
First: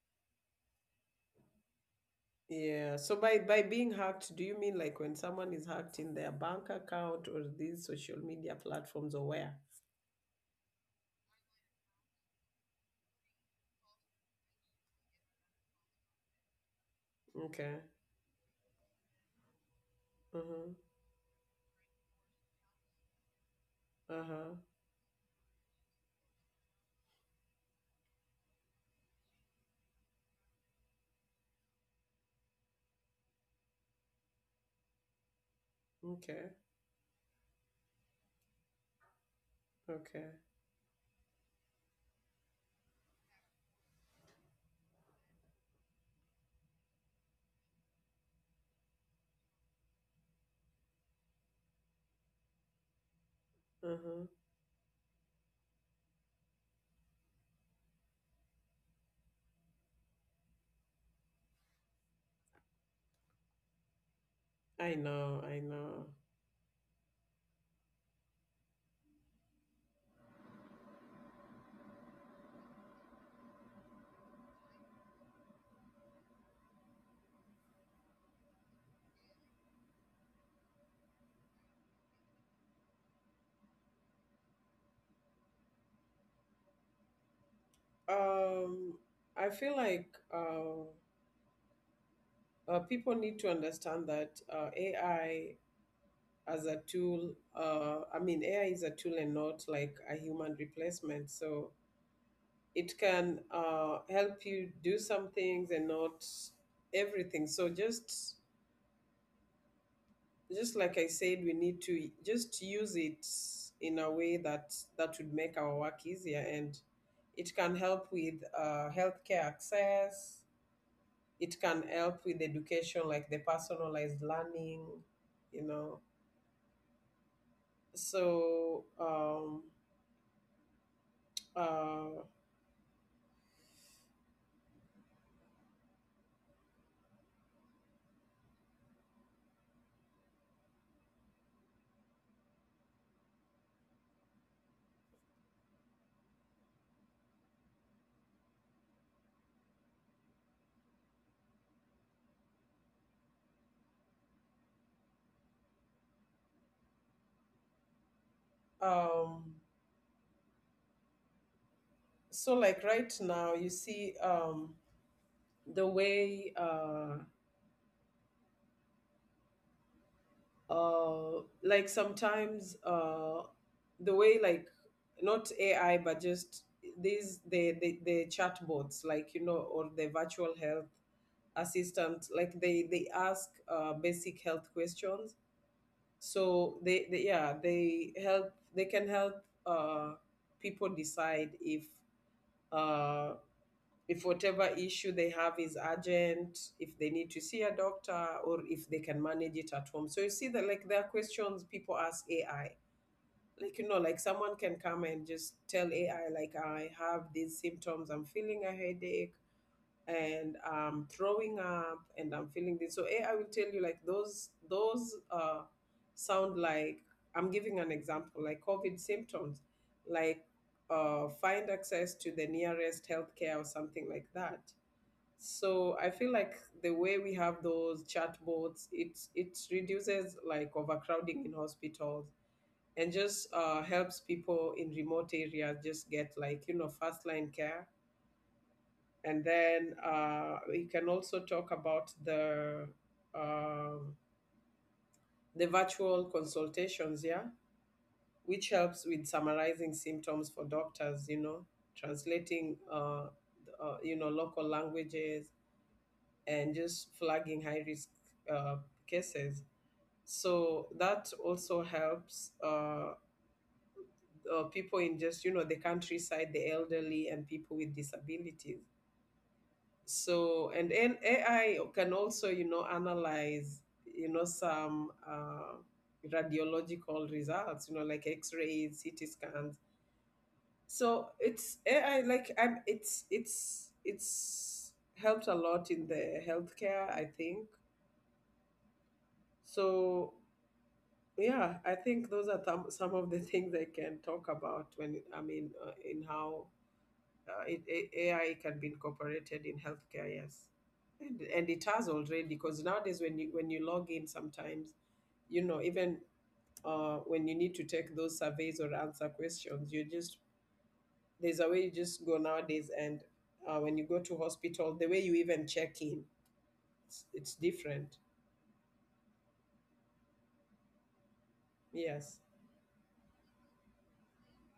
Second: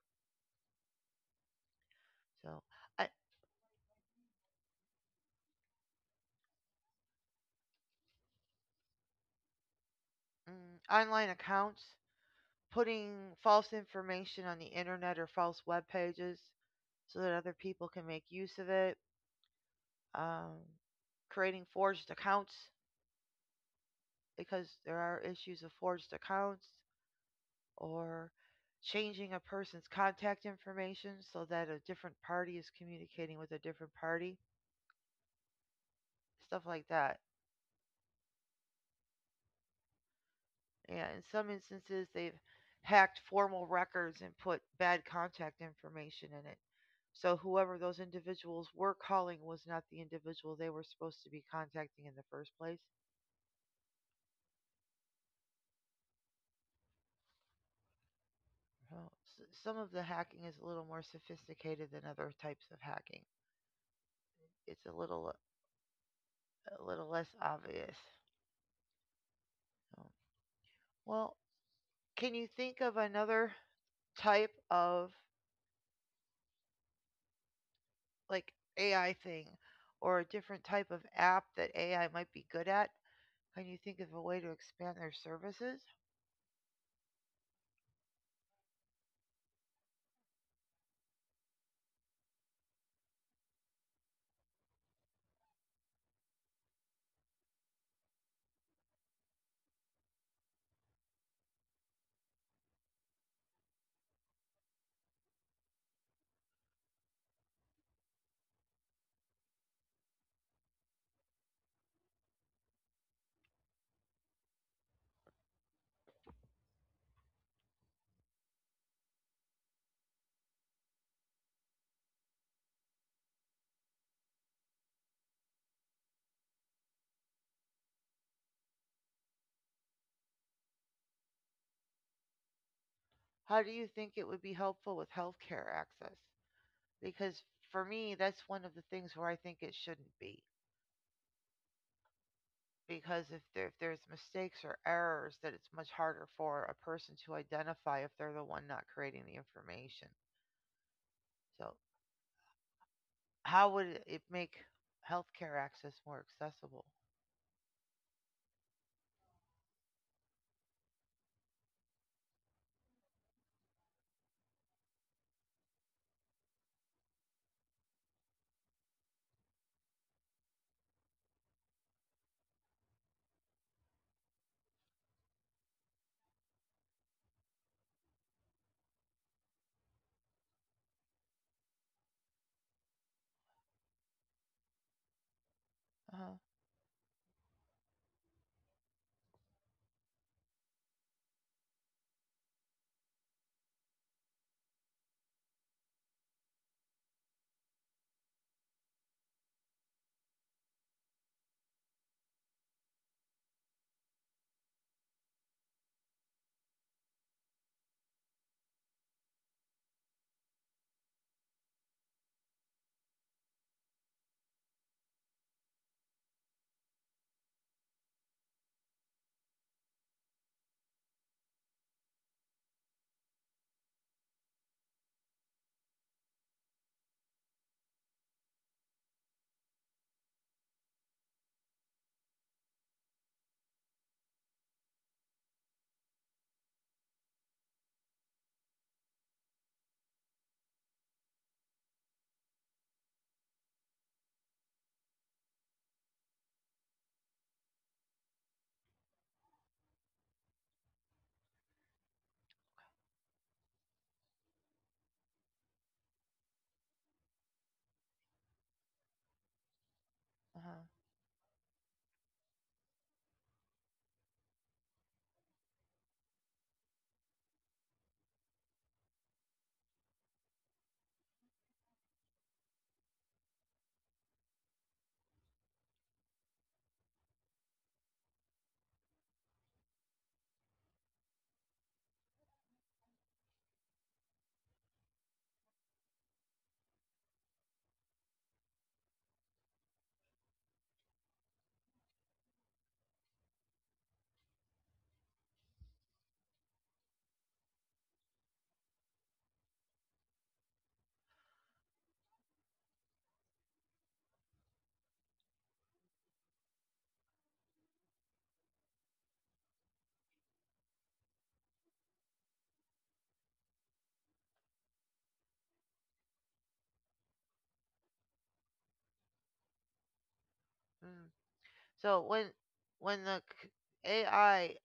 So,
Yeah,
I,
so by being hacked, do you mean like when someone is hacked in their bank account or these social media platforms or where?
mm, online accounts, putting false information on the internet or false web pages so that other
Okay.
people can make use of it, um,
Uh-huh.
creating forged accounts
Uh-huh.
because there are issues of forged accounts, or changing a person's contact information so that a different party is communicating with a different party,
Okay.
stuff like that.
Okay.
Yeah, in some instances, they've hacked formal records and put bad contact information in it. So whoever those individuals were calling was not the individual they were supposed to be contacting in the first place.
Uh-huh.
Well, some of the hacking is a little more sophisticated than other types of hacking. It's
I know, I know.
a little less obvious. So, well, can you think of another type of like AI thing or a different type of app that AI might be good at? Can you think of a way to expand their services?
Um, I feel like people need to understand that AI as a tool, I mean, AI is a tool and not like a human replacement. So it can help you do some things and not everything. So just like I said, we need to just use it in a way that would make our work easier. And it can help with healthcare access, it can help with education, like the personalized learning you know so um uh
How do you think it would be helpful with healthcare access? Because for me, that's one of the things where I think it shouldn't be, because if there, if there's mistakes or errors, that it's much harder for a person to identify if they're the one not creating the information. So how would it make healthcare access more accessible?
um so like right now you see, the way like sometimes the way like not AI, but just the chatbots, like, you know, or the virtual health assistant, like they ask basic health questions.
Uh-huh.
So they, yeah, they help, they can help uh, people decide if, uh, if whatever issue they have is urgent, if they need to see a doctor or if they can manage it at home. So you see that, like, there are questions people ask AI, like, you know, like someone can come and just tell AI, like, I have these symptoms, I'm feeling a headache and I'm throwing up and I'm feeling this. So AI will tell you, like, those sound like, I'm giving an example, like COVID symptoms, like, find access to the nearest healthcare or something like that. So I feel like the way we have those chatbots, it reduces like overcrowding in hospitals, and just helps people in remote areas just get, like, you know, first line care. And then we can also talk about um, the virtual consultations, yeah, which helps with summarizing symptoms for doctors, you know, translating, you know, local languages, and just flagging high risk uh, cases.
Uh-huh.
So that also helps, people in, just, you know, the countryside, the elderly, and people with disabilities. So and AI can also, you know, analyze, you know, some radiological results, you know, like x-rays, CT scans. So it's AI, like, I'm it's it's helped a lot in the healthcare, I think. So, yeah, I think those are some of the things I can talk about when in how AI can be incorporated in healthcare, yes. And it has already, because nowadays when you log in, sometimes, you know, even, when you need to take those surveys or answer questions, you just, there's a way you just go nowadays, and when you go to hospital, the way you even check in, it's different.
Mm. So
Yes.
when the AI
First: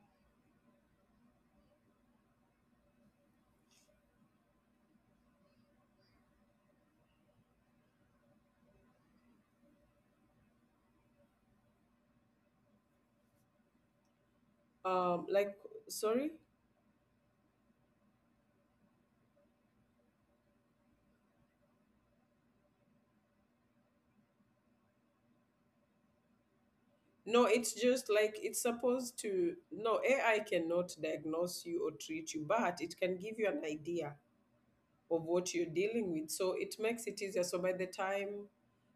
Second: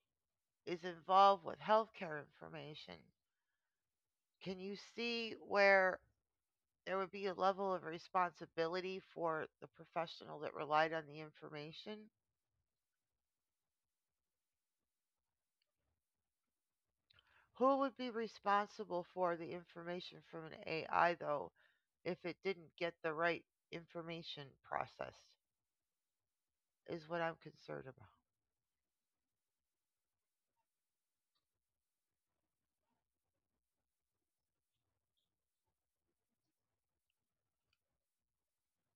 is involved with healthcare information, can you see where there would be a level of responsibility for the professional that relied on the information?
Um, like Sorry,
Who would be responsible for the information from an AI, though, if it didn't get the right information processed, is what I'm
no, it's
concerned about.
just like it's supposed to. No, AI cannot diagnose you or treat you, but it can give you an idea of what you're dealing with. So it makes it easier. So by the time,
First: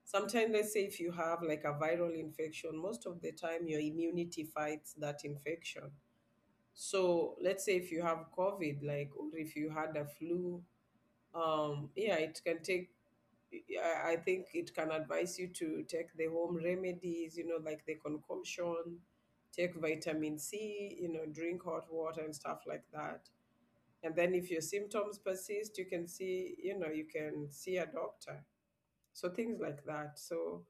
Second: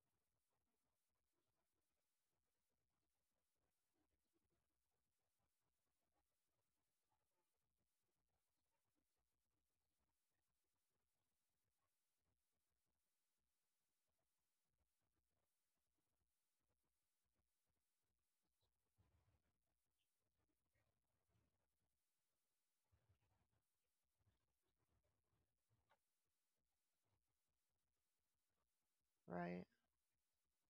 sometimes, let's say if you have like a viral infection, most of the time your immunity fights that infection. So let's say if you have COVID, like, or if you had a flu, yeah, it can take. I think it can advise you to take the home remedies, you know, like the concoction, take vitamin C, you know, drink hot water and stuff like that. And then if your symptoms persist, you can see, you know, you can see a doctor. So things
Right,
like that. So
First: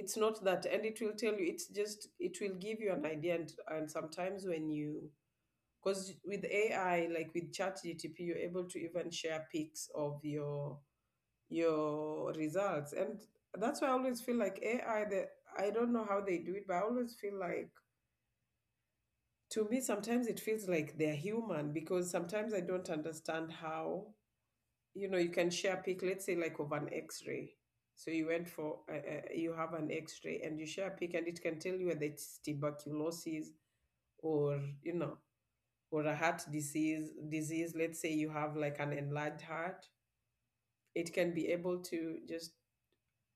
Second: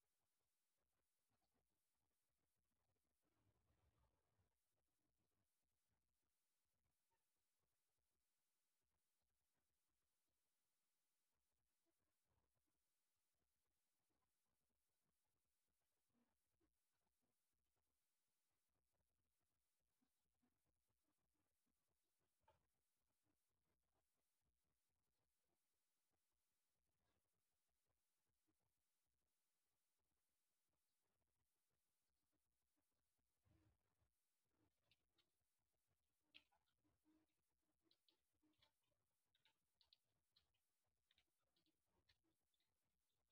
it's not that, and it will tell you, it's just, it will give you an idea. And sometimes when you, because with AI, like with ChatGTP, you're able to even share pics of your results. And that's why I always feel like AI, that, I don't know how they do it, but I always feel like, to me, sometimes it feels like they're human, because sometimes I don't understand how, you know, you can share pic, let's say, like, of an x-ray. So you went for, you have an x-ray and you share a pic, and it can tell you whether it's tuberculosis or, you know, or a heart disease, let's say you have like an enlarged heart. It can be able to just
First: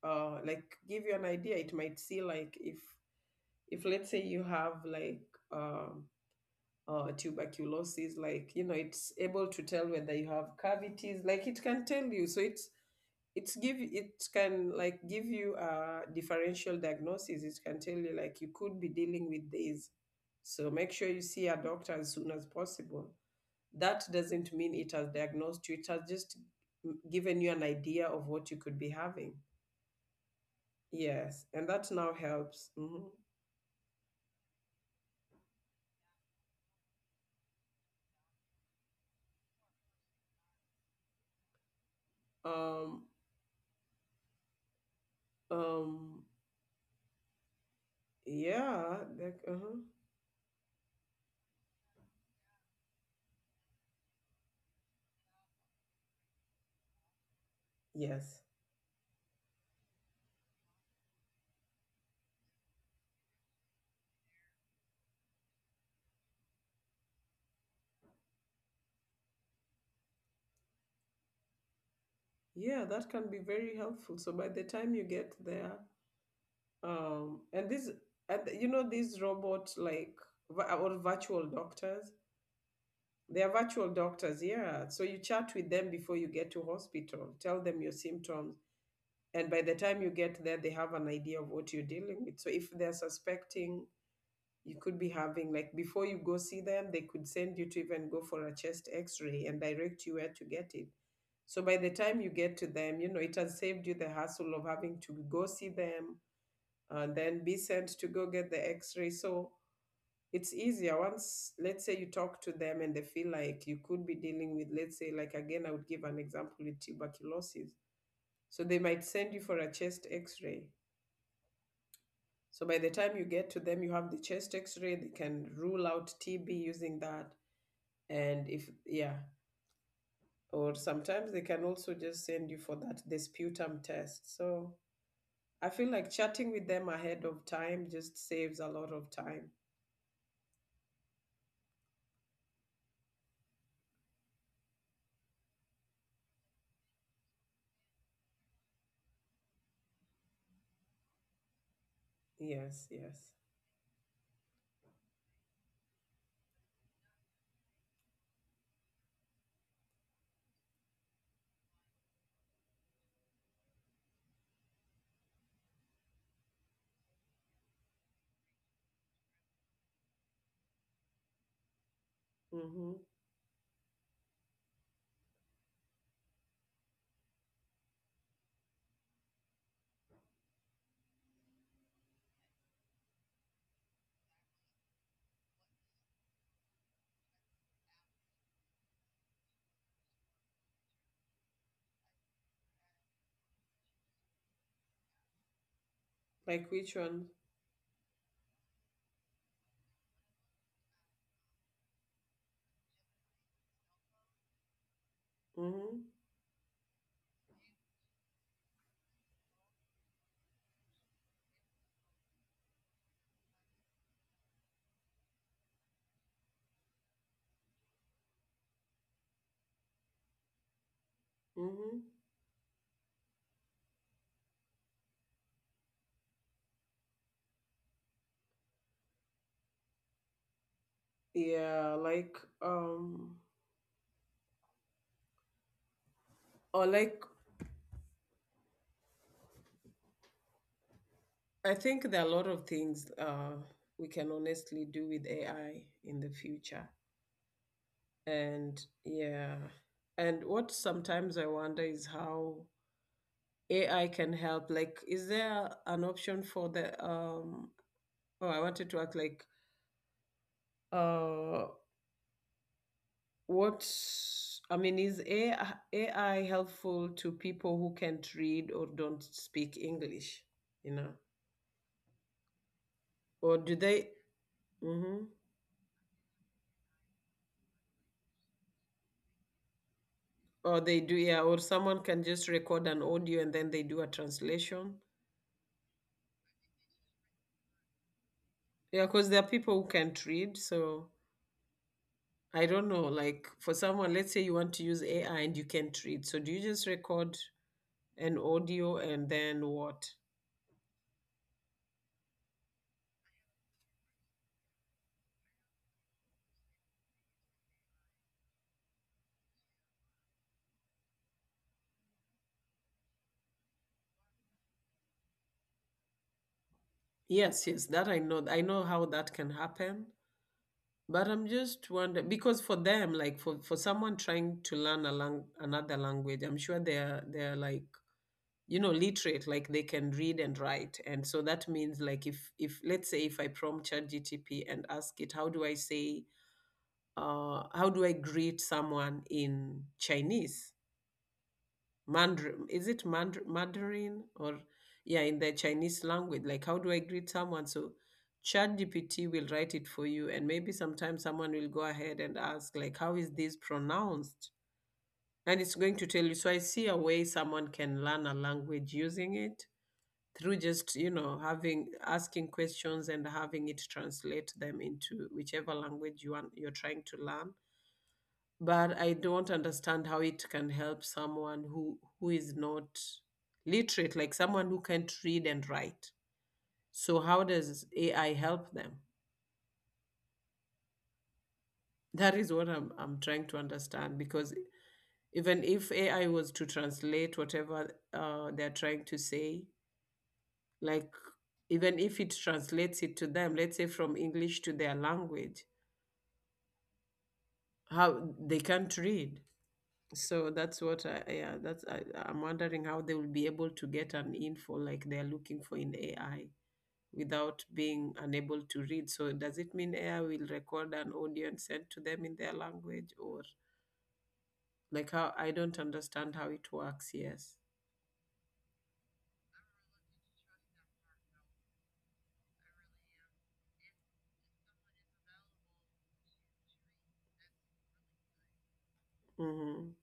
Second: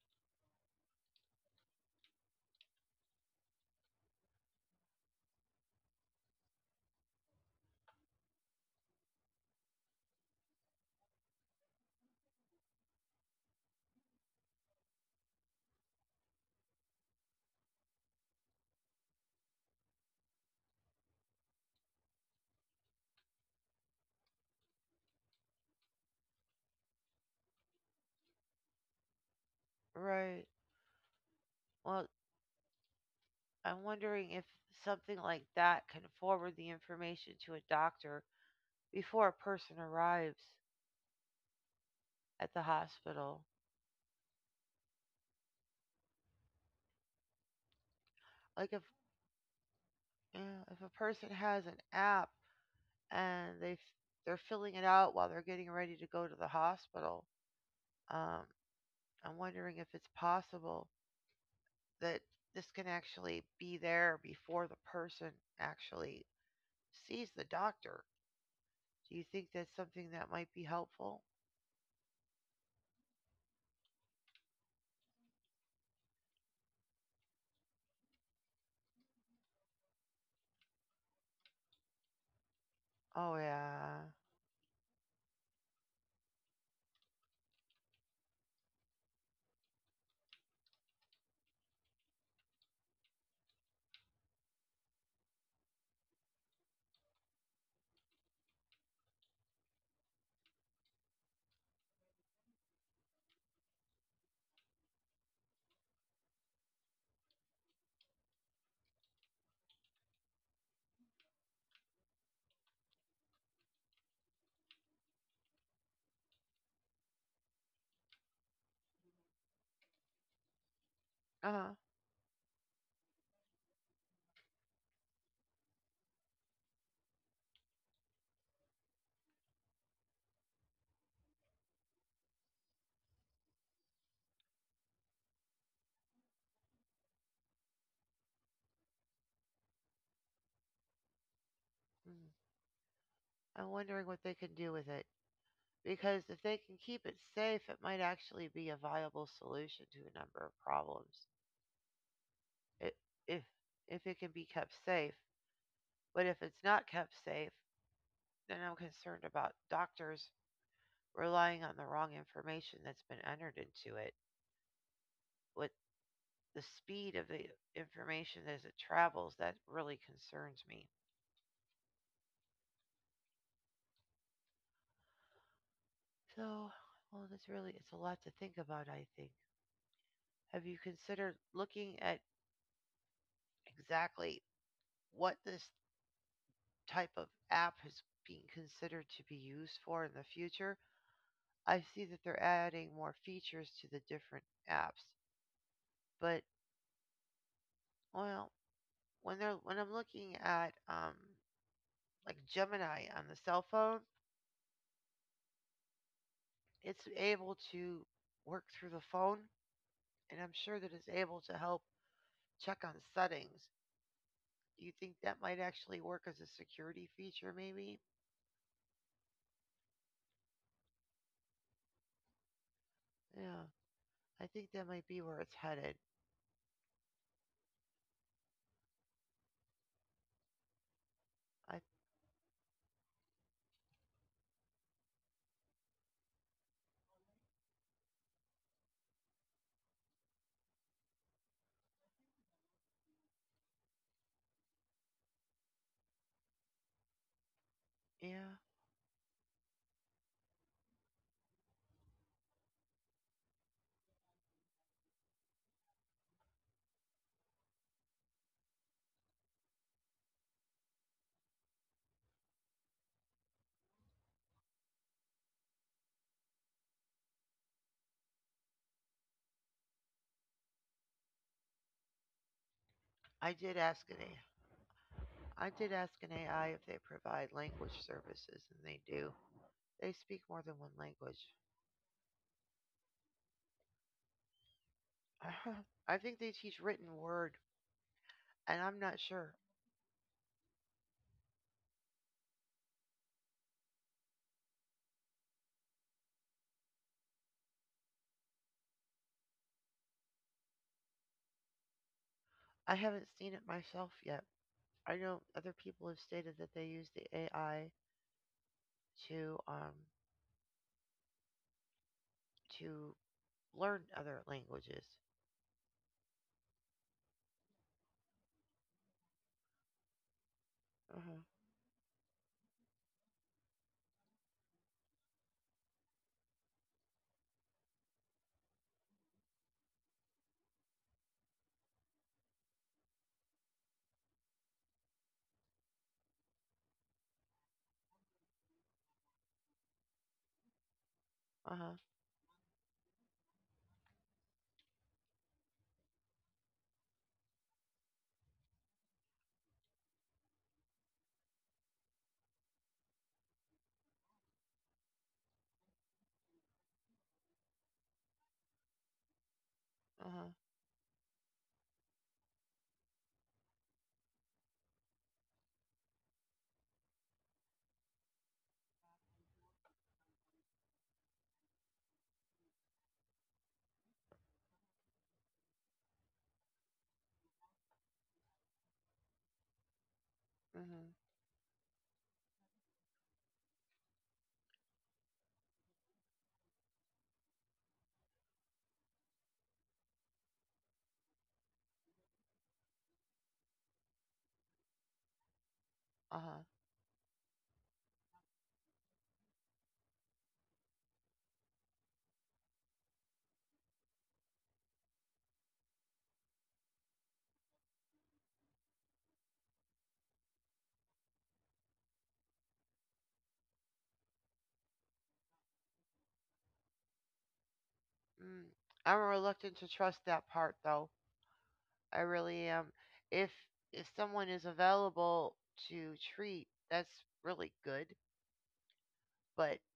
like give you an idea. It might see, like, if let's say you have like, um or tuberculosis, like, you know, it's able to tell whether you have cavities, like it can tell you. So it's give it can like give you a differential diagnosis. It can tell you, like, you could be dealing with this, so make sure you see a doctor as soon as possible. That doesn't mean it has diagnosed you, it has just given you an idea of what you could be having.
right.
Yes, and that
Well,
now helps.
I'm wondering if something like that can forward the information to a doctor before a person arrives at the
Um
hospital.
um
Like if,
yeah, like, uh-huh.
yeah, if a person has an app and they they're filling it out while they're getting ready to go to the hospital,
Yes.
um, I'm wondering if it's possible that this can actually be there before the person actually sees the doctor. Do you think that's something that might be helpful?
Yeah, that can be very helpful. So by the time you get there, um, and this, and, you know, these robots, like or virtual doctors,
Oh,
they are virtual
yeah.
doctors. Yeah. So you chat with them before you get to hospital, tell them your symptoms, and by the time you get there, they have an idea of what you're dealing with. So if they're suspecting you could be having, like, before you go see them, they could send you to even go for a chest x-ray and direct you where to get it. So by the time you get to them, you know, it has saved you the hassle of having to go see them and then be sent to go get the x-ray. So it's easier, once, let's say, you talk to them and they feel like you could be dealing with, let's say, like, again, I would give an example with tuberculosis. So they might send you for a chest x-ray.
Uh huh.
So by the time you get to them, you have the chest x ray. They can rule out TB using that. And if, yeah, or sometimes they can also just send you for that the sputum test. So I feel like chatting with them ahead of time just saves a lot of time.
I'm wondering what they can do with it. Because if they can keep it safe, it might actually be a viable solution to a number of problems.
Yes,
It,
yes.
if, if it can be kept safe. But if it's not kept safe, then I'm concerned about doctors relying on the wrong information that's been entered into it. What, the speed of the information as it travels, that really concerns me.
Mm-hmm.
So, well, that's really, it's a lot to think about, I think. Have you considered looking at exactly what this type of app is being considered to be used for in the future? I see that they're adding more features to the different apps, but
Like which one?
well, when they're, when I'm looking at like Gemini on the cell phone,
Mm-hmm.
it's able to work through the phone and I'm sure that it's able to help check on settings. Do you think that might actually work as a security feature, maybe?
Mm-hmm.
Yeah, I think that might be where it's headed. I,
Yeah, like, um or like I think there are a lot of things we can honestly do with AI in the future.
yeah,
And yeah. And what sometimes I wonder is how AI can help. Like, is there an option for the oh, I wanted to ask, like, uh what I mean, is AI helpful to people who can't read or don't speak English, you know?
I
Or
did
do
ask
they,
an
mm-hmm.
AI. I did ask an AI if they provide language services, and they do. They speak more than
Or
one
they do,
language.
yeah, or someone can just record an audio and then they do a translation.
I think they teach written word, and I'm
Yeah,
not
because there are
sure.
people who can't read, so I don't know, like, for someone, let's say you want to use AI and you can't read. So do you just record an audio and then what?
I haven't seen it myself yet. I know other people have stated that they use the AI to um to learn other languages.
Yes, yes, that I know. I know how that can happen. But
Uh-huh.
I'm just wondering because for them, like for someone trying to learn a another language, I'm sure they're like literate, like they can read and write, and so that means like if let's say if I prompt ChatGTP and ask it, how do I say, how do I greet someone in Chinese?
Uh-huh.
Mandarin, is it Mandarin or yeah, in the Chinese language? Like, how do I greet someone? So, ChatGPT will write it for you, and maybe sometimes someone will go ahead and ask, like, how is this pronounced? And it's going to tell you. So, I see a way someone can learn a language using it
Uh-huh.
through just having asking questions and having it translate them into whichever language you want you're trying to learn, but I don't understand how it can help someone who is not literate, like someone who can't read and write. So how does AI help them?
Mm-hmm.
That is what I'm trying to understand because even if AI was to translate whatever they're trying to say, like even if it translates it to them, let's say from English to their language,
Uh-huh.
how they can't read. So that's what I, yeah, that's I, I'm wondering how they will be able to get an info like they're looking for in AI without being unable to read. So does it mean AI will record an audio and send to them in their language, or like how, I don't understand how it works, yes.
Mm. I'm reluctant to trust that part though. I really am. If if someone is available to treat, that's really good, but
Mm-hmm.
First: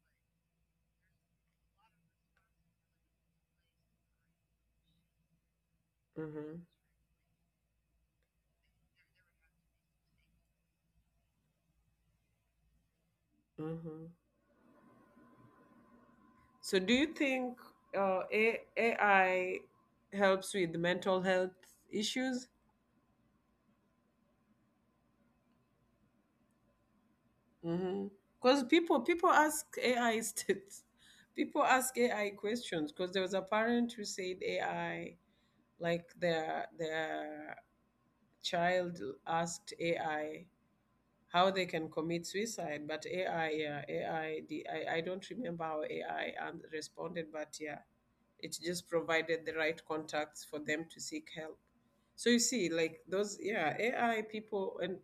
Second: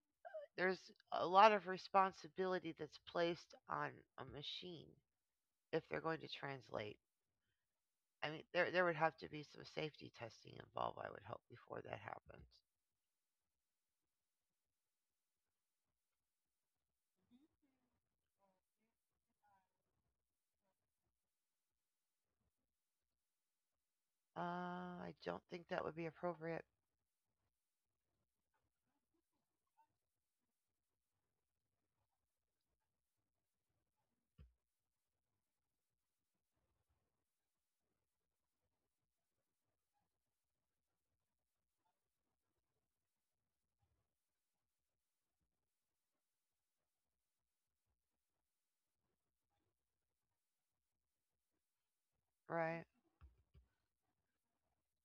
there's a lot of responsibility that's placed on a machine if they're going to
Mm-hmm.
translate. I mean, there would have to be some safety testing involved, I would hope, before that happens.
Mm-hmm. So do you think AI helps with mental health issues?
I don't think that would be appropriate.
Because people ask AI people ask AI questions because there was a parent who said AI like their child asked AI how they can commit suicide, but AI yeah AI the, I don't remember how AI and responded, but yeah, it just provided the right contacts for them to seek help. So you see,
Right.
like those, yeah, AI people and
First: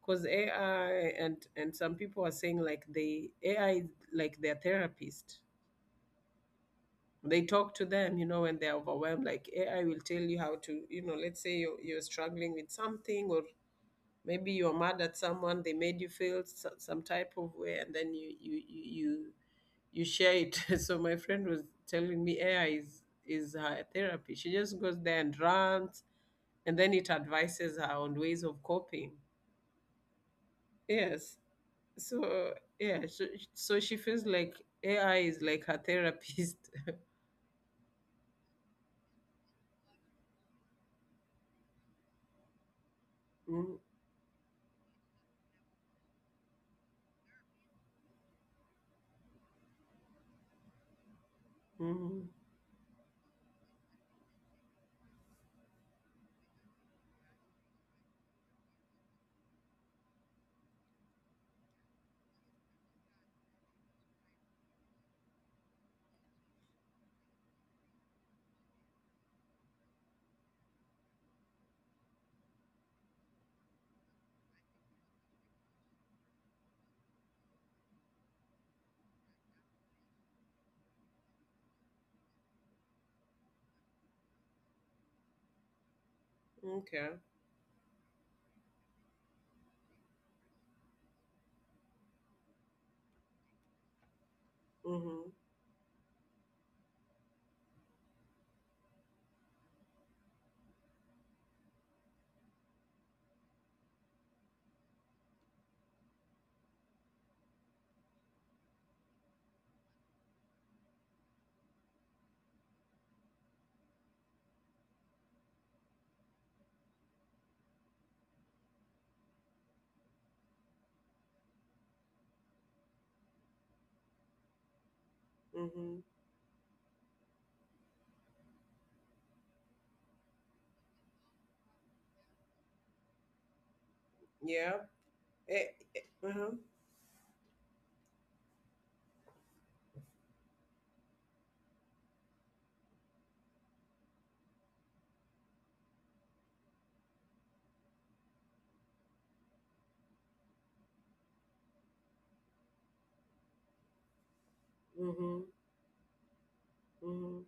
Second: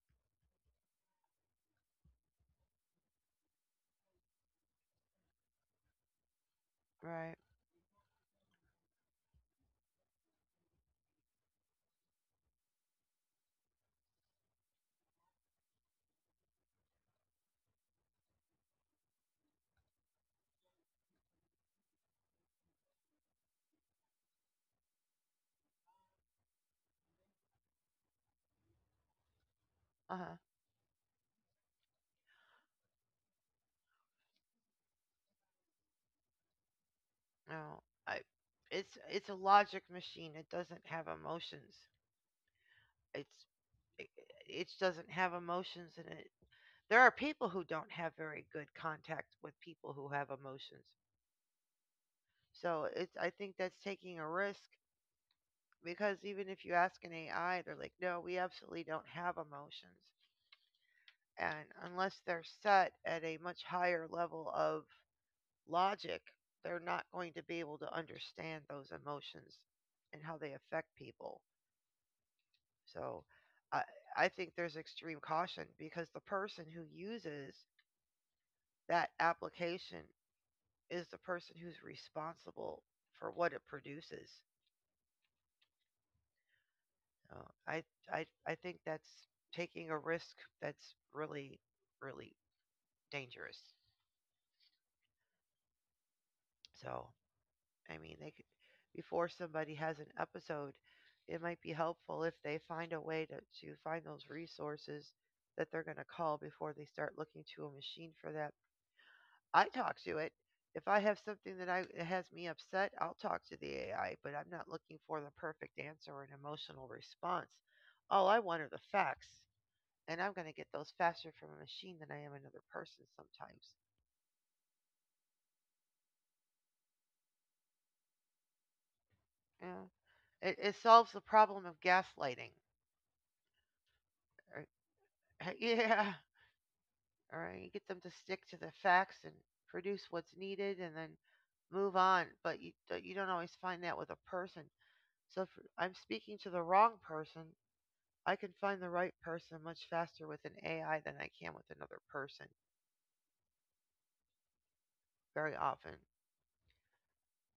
because AI and and some people are saying like they AI is like their therapist.
Right.
They talk to them, you know, when they're overwhelmed. Like AI will tell you how to, you know, let's say you're struggling with something, or maybe you're mad at someone. They made you feel s some type of way, and then you share it. So my friend was telling me AI is her therapy. She just goes there and rants, and then it advises her on ways of coping.
Uh-huh.
Yes. So yeah, so, so she feels like AI is like her therapist.
No, I. It's a logic machine. It doesn't have emotions. It's,
mm
it, it doesn't have emotions in it. There are people who don't have very good contact with people who have emotions.
mm
So it's, I think that's taking a risk because even if you ask an AI, they're like, no, we absolutely don't have emotions. And unless they're set at a much higher level of logic, they're not going to be able to understand those emotions and how they affect people. So I, I, think there's extreme caution because the person who uses that application is the person who's responsible for what it produces.
Okay.
So I, I think that's taking a risk that's really, really dangerous.
Mm-hmm.
So, I mean, they could, before somebody has an episode, it might be helpful if they find a way to find those resources that they're going to call before they start looking to a machine for that. I talk to it. If I have something that I, that has me upset, I'll talk to the AI, but I'm not looking for the perfect answer or an emotional response. All I want are the facts, and I'm going to get those faster from a machine than I am another person sometimes.
Mm-hmm.
Yeah. It solves the problem of gaslighting.
Yeah.
Right.
Eh, eh,
Yeah.
uh-huh.
All right. You get them to stick to the facts and produce what's needed and then move on. But you don't always find that with a person. So if I'm speaking to the wrong person, I can find the right person much faster with an AI than I can with another person,
Mm-hmm.
very often.
Mm-hmm.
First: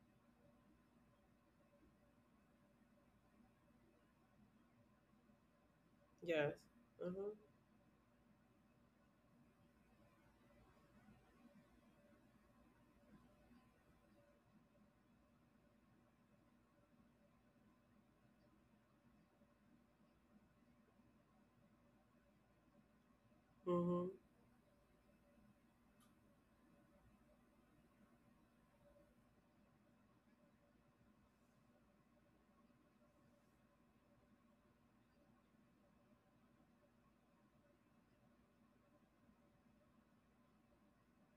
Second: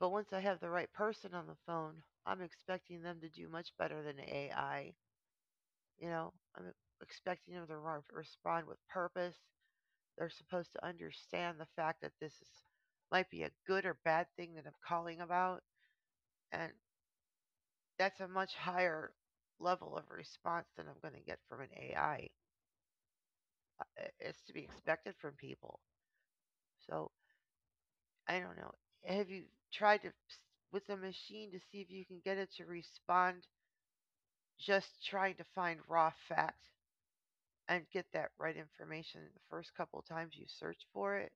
But once I have the right person on the phone, I'm expecting them to do much better than AI. You know,
Yes.
I'm
Mm-hmm.
expecting them to respond with purpose. They're supposed to understand the fact that this is, might be a good or bad thing that I'm calling about, and that's a much higher level of response than I'm going to get from an AI.
Mm-hmm.
It's to be expected from people. So I don't know. Have you tried with a machine to see if you can get it to respond just trying to find raw fact and get that right information the first couple times you search for it?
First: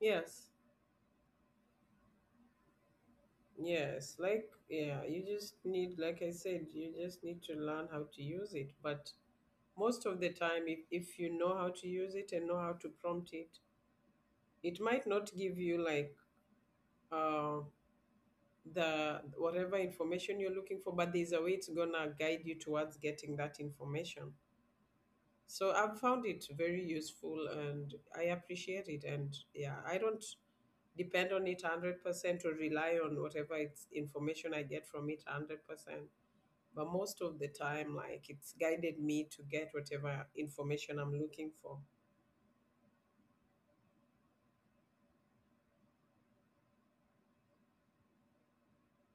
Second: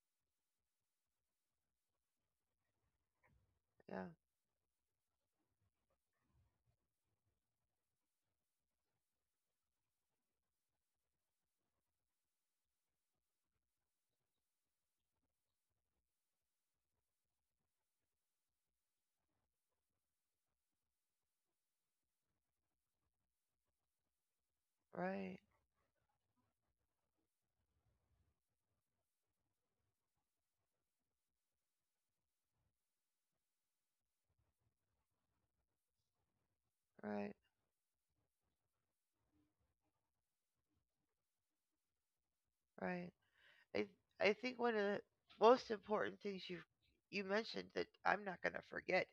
Yes.
Yeah,
Yes. Like yeah, you just need, like I said, you just need to learn how to use it. But most of the time, if you know how to use it and know how to prompt it, it might not give you like uh the whatever information you're looking for, but there's a way it's gonna guide you towards getting that information,
right,
so I've found it very useful and I appreciate it, and yeah, I don't depend on it 100% or rely on whatever it's information I get from it 100%, but most
right,
of the time like it's guided me to get whatever information I'm looking for.
right. I I think one of the most important things you mentioned that I'm not going to forget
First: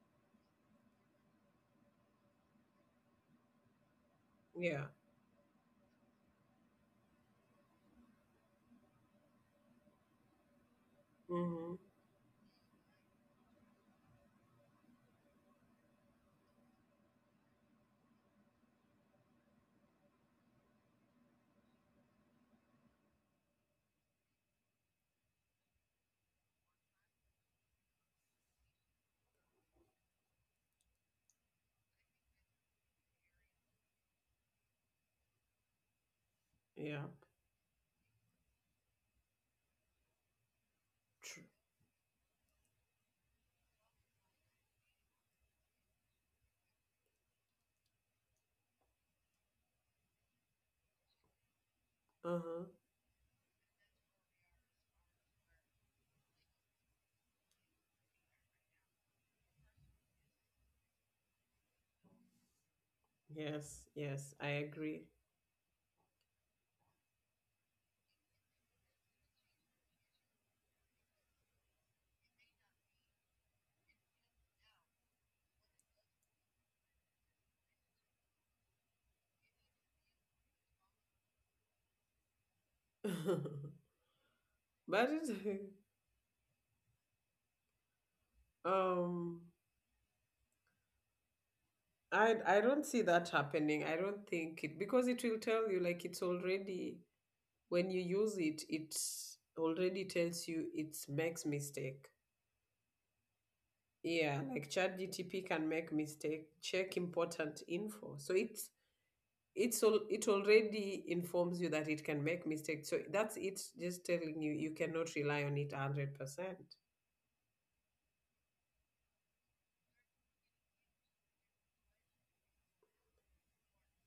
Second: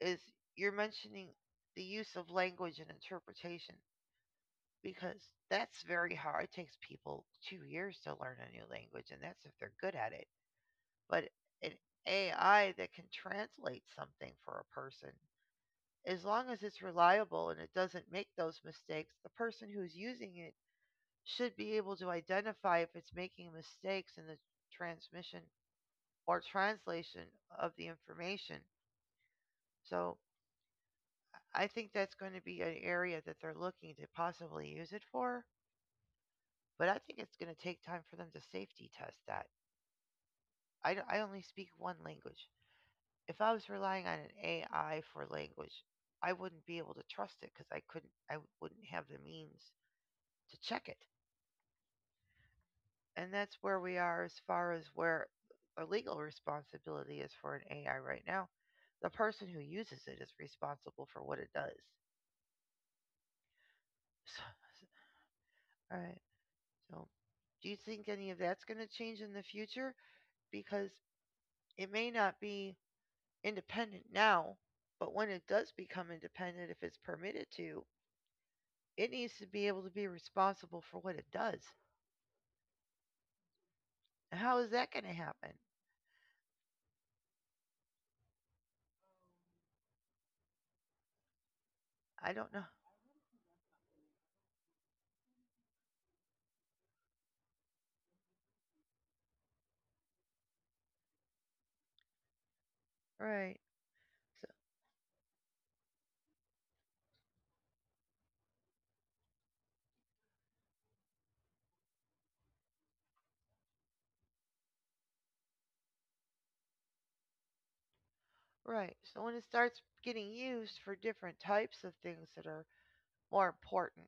is you're mentioning the use of language and interpretation
Yeah.
because that's very hard. It takes people 2 years to learn a new language and that's if they're good at it, but an
Hmm.
AI that can translate something for a person, as long as it's reliable and it doesn't make those mistakes, the person who's using it should be able to identify if it's making mistakes in the transmission or translation of the information. So I think that's going to be an area that they're looking to possibly use it for, but I
Yeah.
think it's going to take time for them to safety test that. I only
Tr-
speak one language. If I was relying on an AI for language, I wouldn't be able to trust it because I couldn't, I wouldn't have the means to check it.
uh-huh.
And that's where we are as far as where a legal responsibility is for an AI right now. The person who uses it is responsible for what it does.
Yes, yes,
So,
I agree.
all right. So, do you think any of that's going to change in the future? Because it may not be independent now, but when it does become independent, if it's permitted to, it needs to be able to be responsible for what it does.
But
How is that going to
it's
happen?
Um,
I
I
don't know.
don't see that happening. I don't think it, because it will tell you like it's already, when you use it, it already tells you it makes mistake.
Right.
Yeah,
So,
like ChatGTP can make mistake, check important info. So it's all, it already informs you that it can make mistakes, so that's it just telling you you cannot rely on it 100%.
right. So when it starts getting used for different types of things that are more important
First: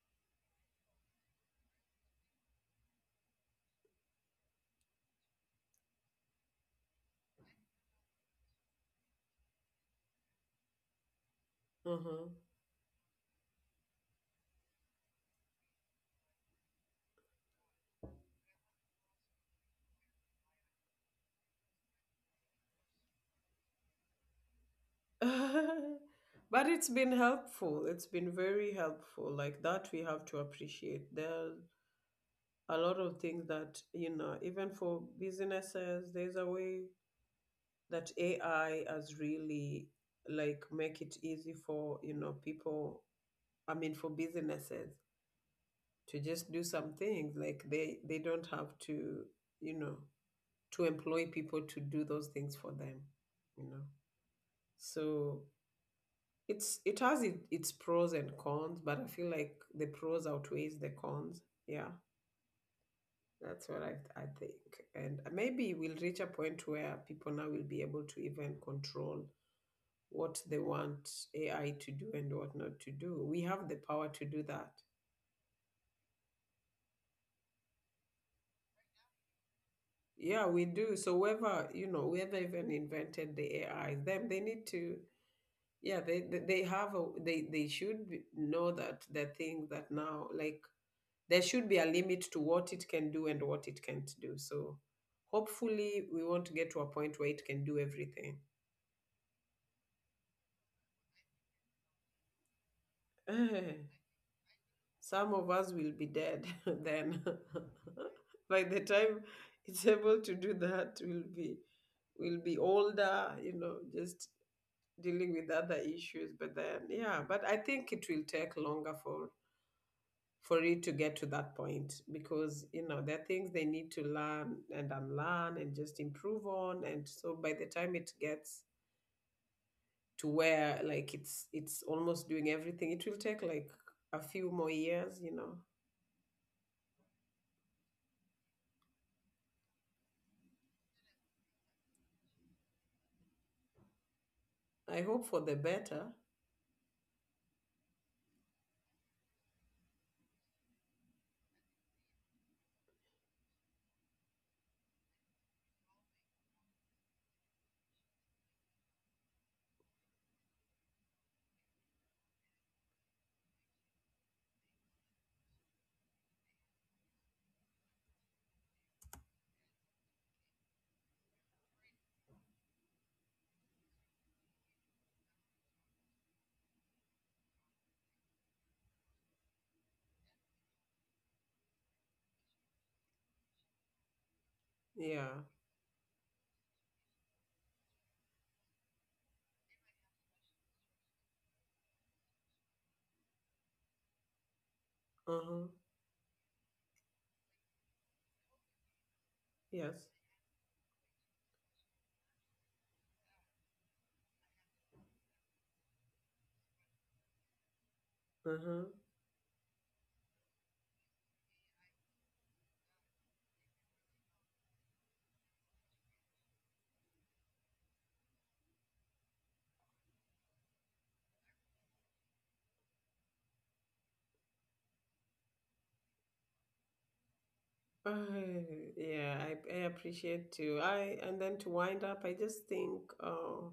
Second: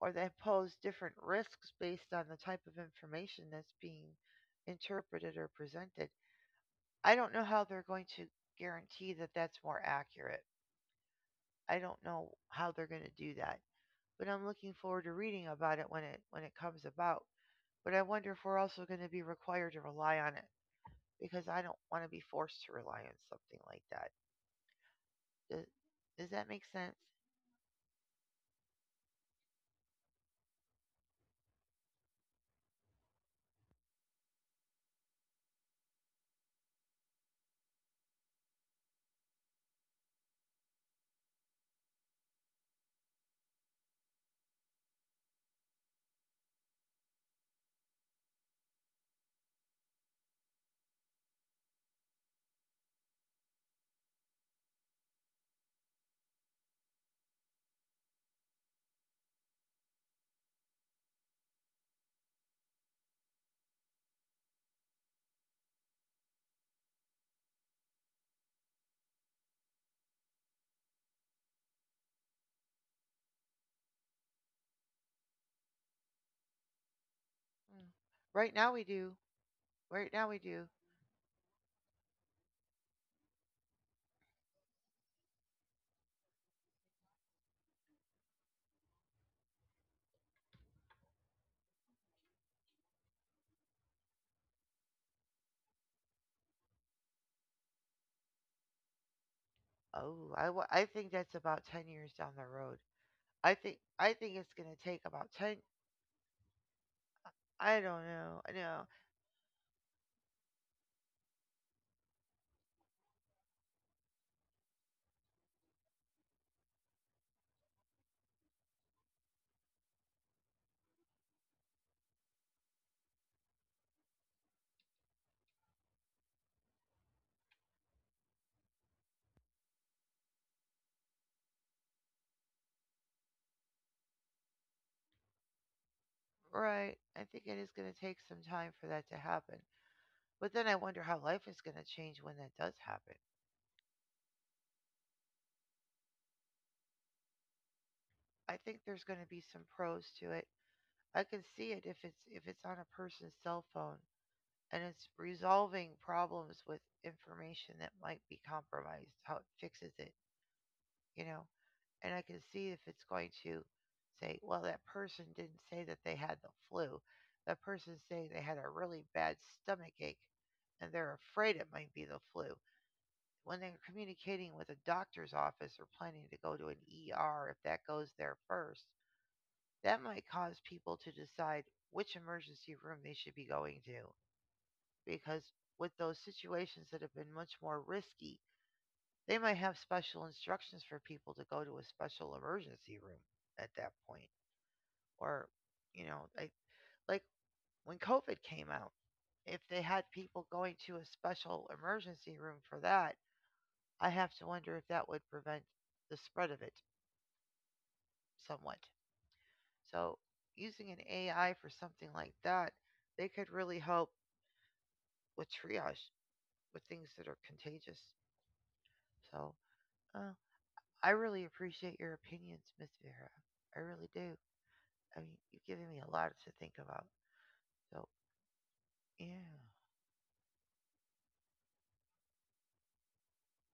or that pose different risks based on the type of information that's being interpreted or presented, I don't know how they're going to guarantee that that's more accurate. I don't know
Mm-hmm.
how they're going to do that, but I'm looking forward to reading about it when it comes about. But I wonder if we're also going to be required to rely on it, because I don't want to be forced to rely on something like that. Does, does that make
But it's
sense?
been helpful. It's been very helpful. Like that, we have to appreciate. There, a lot of things that you know, even for businesses there's a way that AI has really like make it easy for you know people, I mean for businesses, to just do some things, like they don't have to, you know, to employ people to do those things for them, you know. So it's, its pros and cons, but I feel like the pros outweighs the cons, yeah. That's what I think. And maybe we'll reach a point where people now will be able to even control what they want AI to do and what not to do. We have the power to do that.
Mm. Right now we do. Right now we
Yeah, we
do.
do. So whoever, you know, whoever even invented the AI, them they need to, yeah, they should know that the thing that now like there should be a limit to what it can do and what it can't do. So hopefully we want to get to a point where it can do everything.
I think that's about 10 years down the road. I think I think it's going to take about
Some of
10.
us will be dead then.
I don't know. I
By the
know.
time it's able to do that, we'll be, we'll be older, you know, just dealing with other issues. But then yeah, but I think it will take longer for it to get to that point because you know there are things they need to learn and unlearn and just improve on, and so by the time it gets to where like it's almost doing everything it will take like a few more years, you know.
Right. I think it is going to take some time for that to happen. But then I wonder how life is going to change when that does happen.
I hope for the better.
I think there's going to be some pros to it. I can see it if it's on a person's cell phone and it's resolving problems with information that might be compromised, how it fixes it, you know. And I can see if it's going to say, well, that person didn't say that they had the flu. That person's saying they had a really bad stomach ache and they're afraid it might be the flu. When they're communicating with a doctor's office or planning to go to an ER, if that goes there first, that might cause people to decide which emergency room they should be going to, because
Yeah.
with those situations that have been much more risky, they might have special instructions for people to go to a special emergency room at that point. Or,
Uh-huh.
you know, I, like when COVID came out, if they had
Yes.
people going to a special emergency room for that, I have to wonder if that would prevent the spread of it somewhat.
Uh-huh.
So, using an AI for something like that, they could really help with triage with things that are contagious. So, uh, I really appreciate your opinions, Miss Vera. I really do. I mean, you've given me a lot to think about. So,
Uh, yeah,
yeah.
I appreciate too. I and then to wind up, I just think uh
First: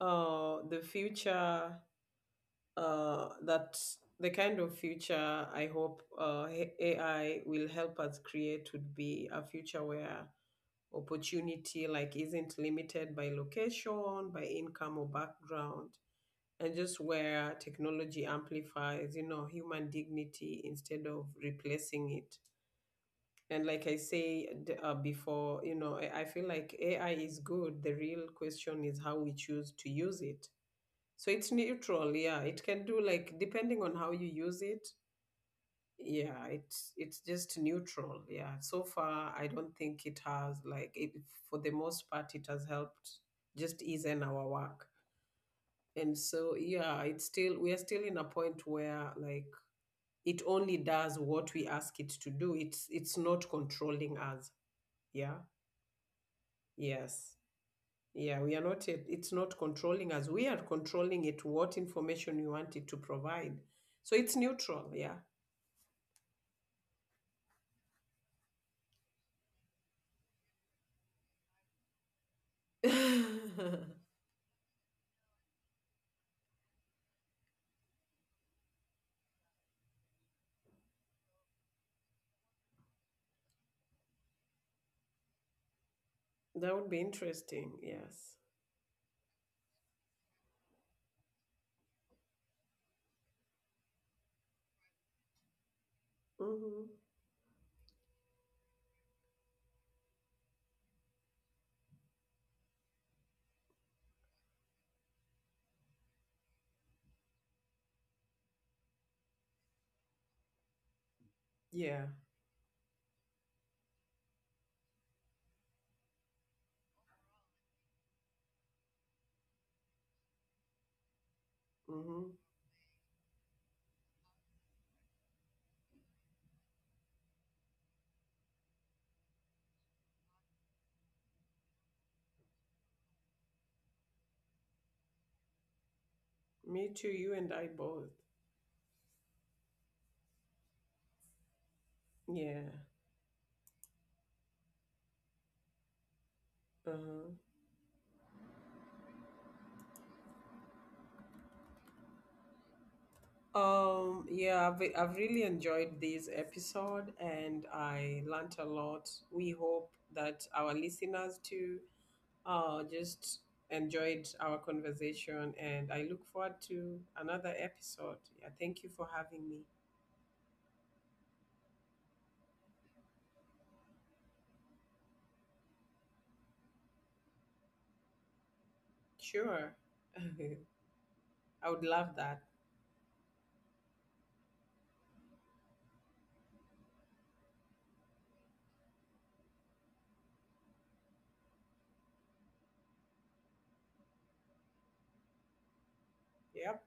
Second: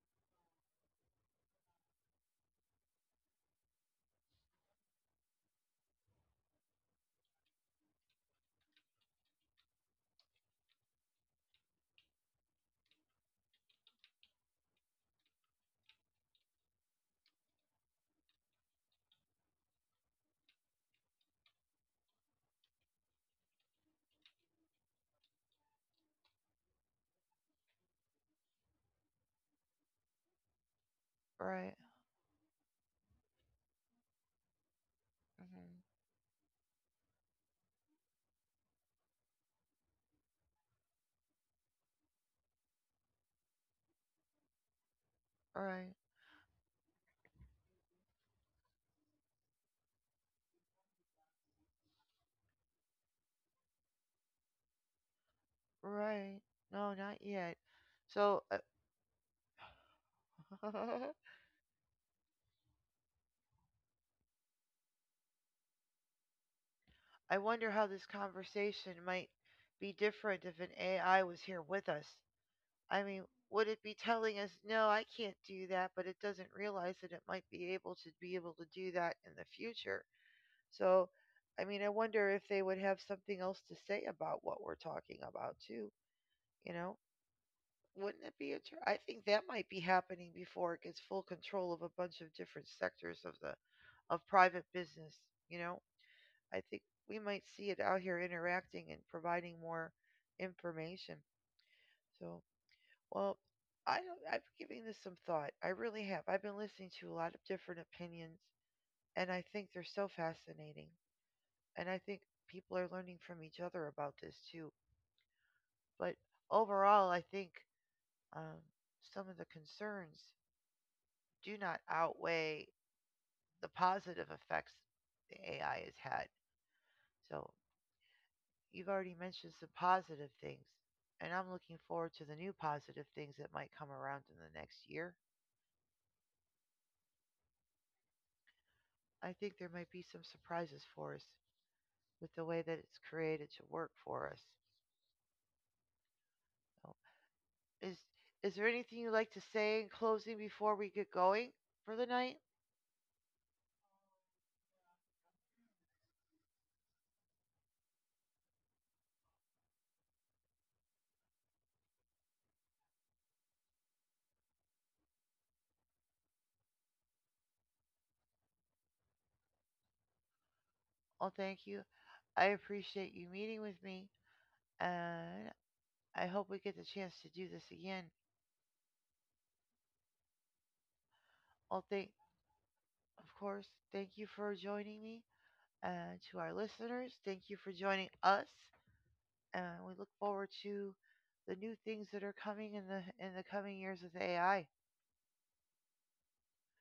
uh the future, that the kind of future I hope AI will help us create would be a future where opportunity like isn't limited by location, by income or background, and just where technology amplifies you know human dignity instead of replacing it. And like I said, before, you know, I feel like AI is good, the real question is how we choose to use it, so it's
Right.
neutral, yeah, it can do like depending on how you use it.
Mm-hmm.
Yeah, it's just neutral, yeah. So far I don't think it has like it, for the most part it has helped just ease in our work,
Right.
and so, yeah, it's still, we are still in a point where like it only does what we ask it to do. It's not controlling us. Yeah.
Right. No, not
Yes.
yet.
Yeah,
So,
we are not yet, it's not controlling us. We are controlling it what information we want it to provide. So it's neutral, yeah.
I wonder how this conversation might be different if an AI was here with us. I mean, would it be telling us, no, I can't do that, but it doesn't realize that it might be able to do that in the future? So, I mean, I wonder if they would have something else to say about what we're talking about too.
That
You
would be
know,
interesting,
wouldn't
yes.
it be? I think that might be happening before it gets full control of a bunch of different sectors of the of private business. You know, I think
Hmm.
we might see it out here interacting and providing more information. So, well, I don't, I've been giving this some thought. I really have. I've been listening to a lot of different opinions, and I think they're so fascinating. And I
Yeah.
think people are learning from each other about this too. But overall, I think um, some of the concerns do not
Hmm.
outweigh the positive effects the AI has had. So you've already mentioned some positive things, and I'm looking forward to the new positive things that might come around in the next year.
Me too, you and I both.
I think there might be some surprises for us with the
Yeah.
way that it's created to work for us. So
Uh-huh.
is is there anything you'd like to say in closing before we get going for the night?
Yeah, I've really enjoyed this episode and I learnt a lot. We hope that our listeners too just enjoyed our conversation, and I look forward to another episode. Yeah, thank you for having me.
Oh, thank you. I appreciate you meeting with me, and I hope we get the chance to do this again.
Sure. I would
Oh,
love
thank,
that.
of course, thank you for joining me. And to our listeners, thank you for joining us. And we look forward to the new things that are coming in the coming years with AI.
Yep.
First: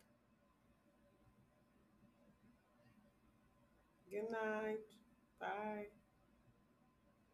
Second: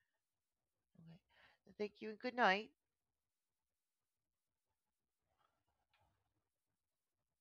Okay. Thank you and good night.
Good night. Bye.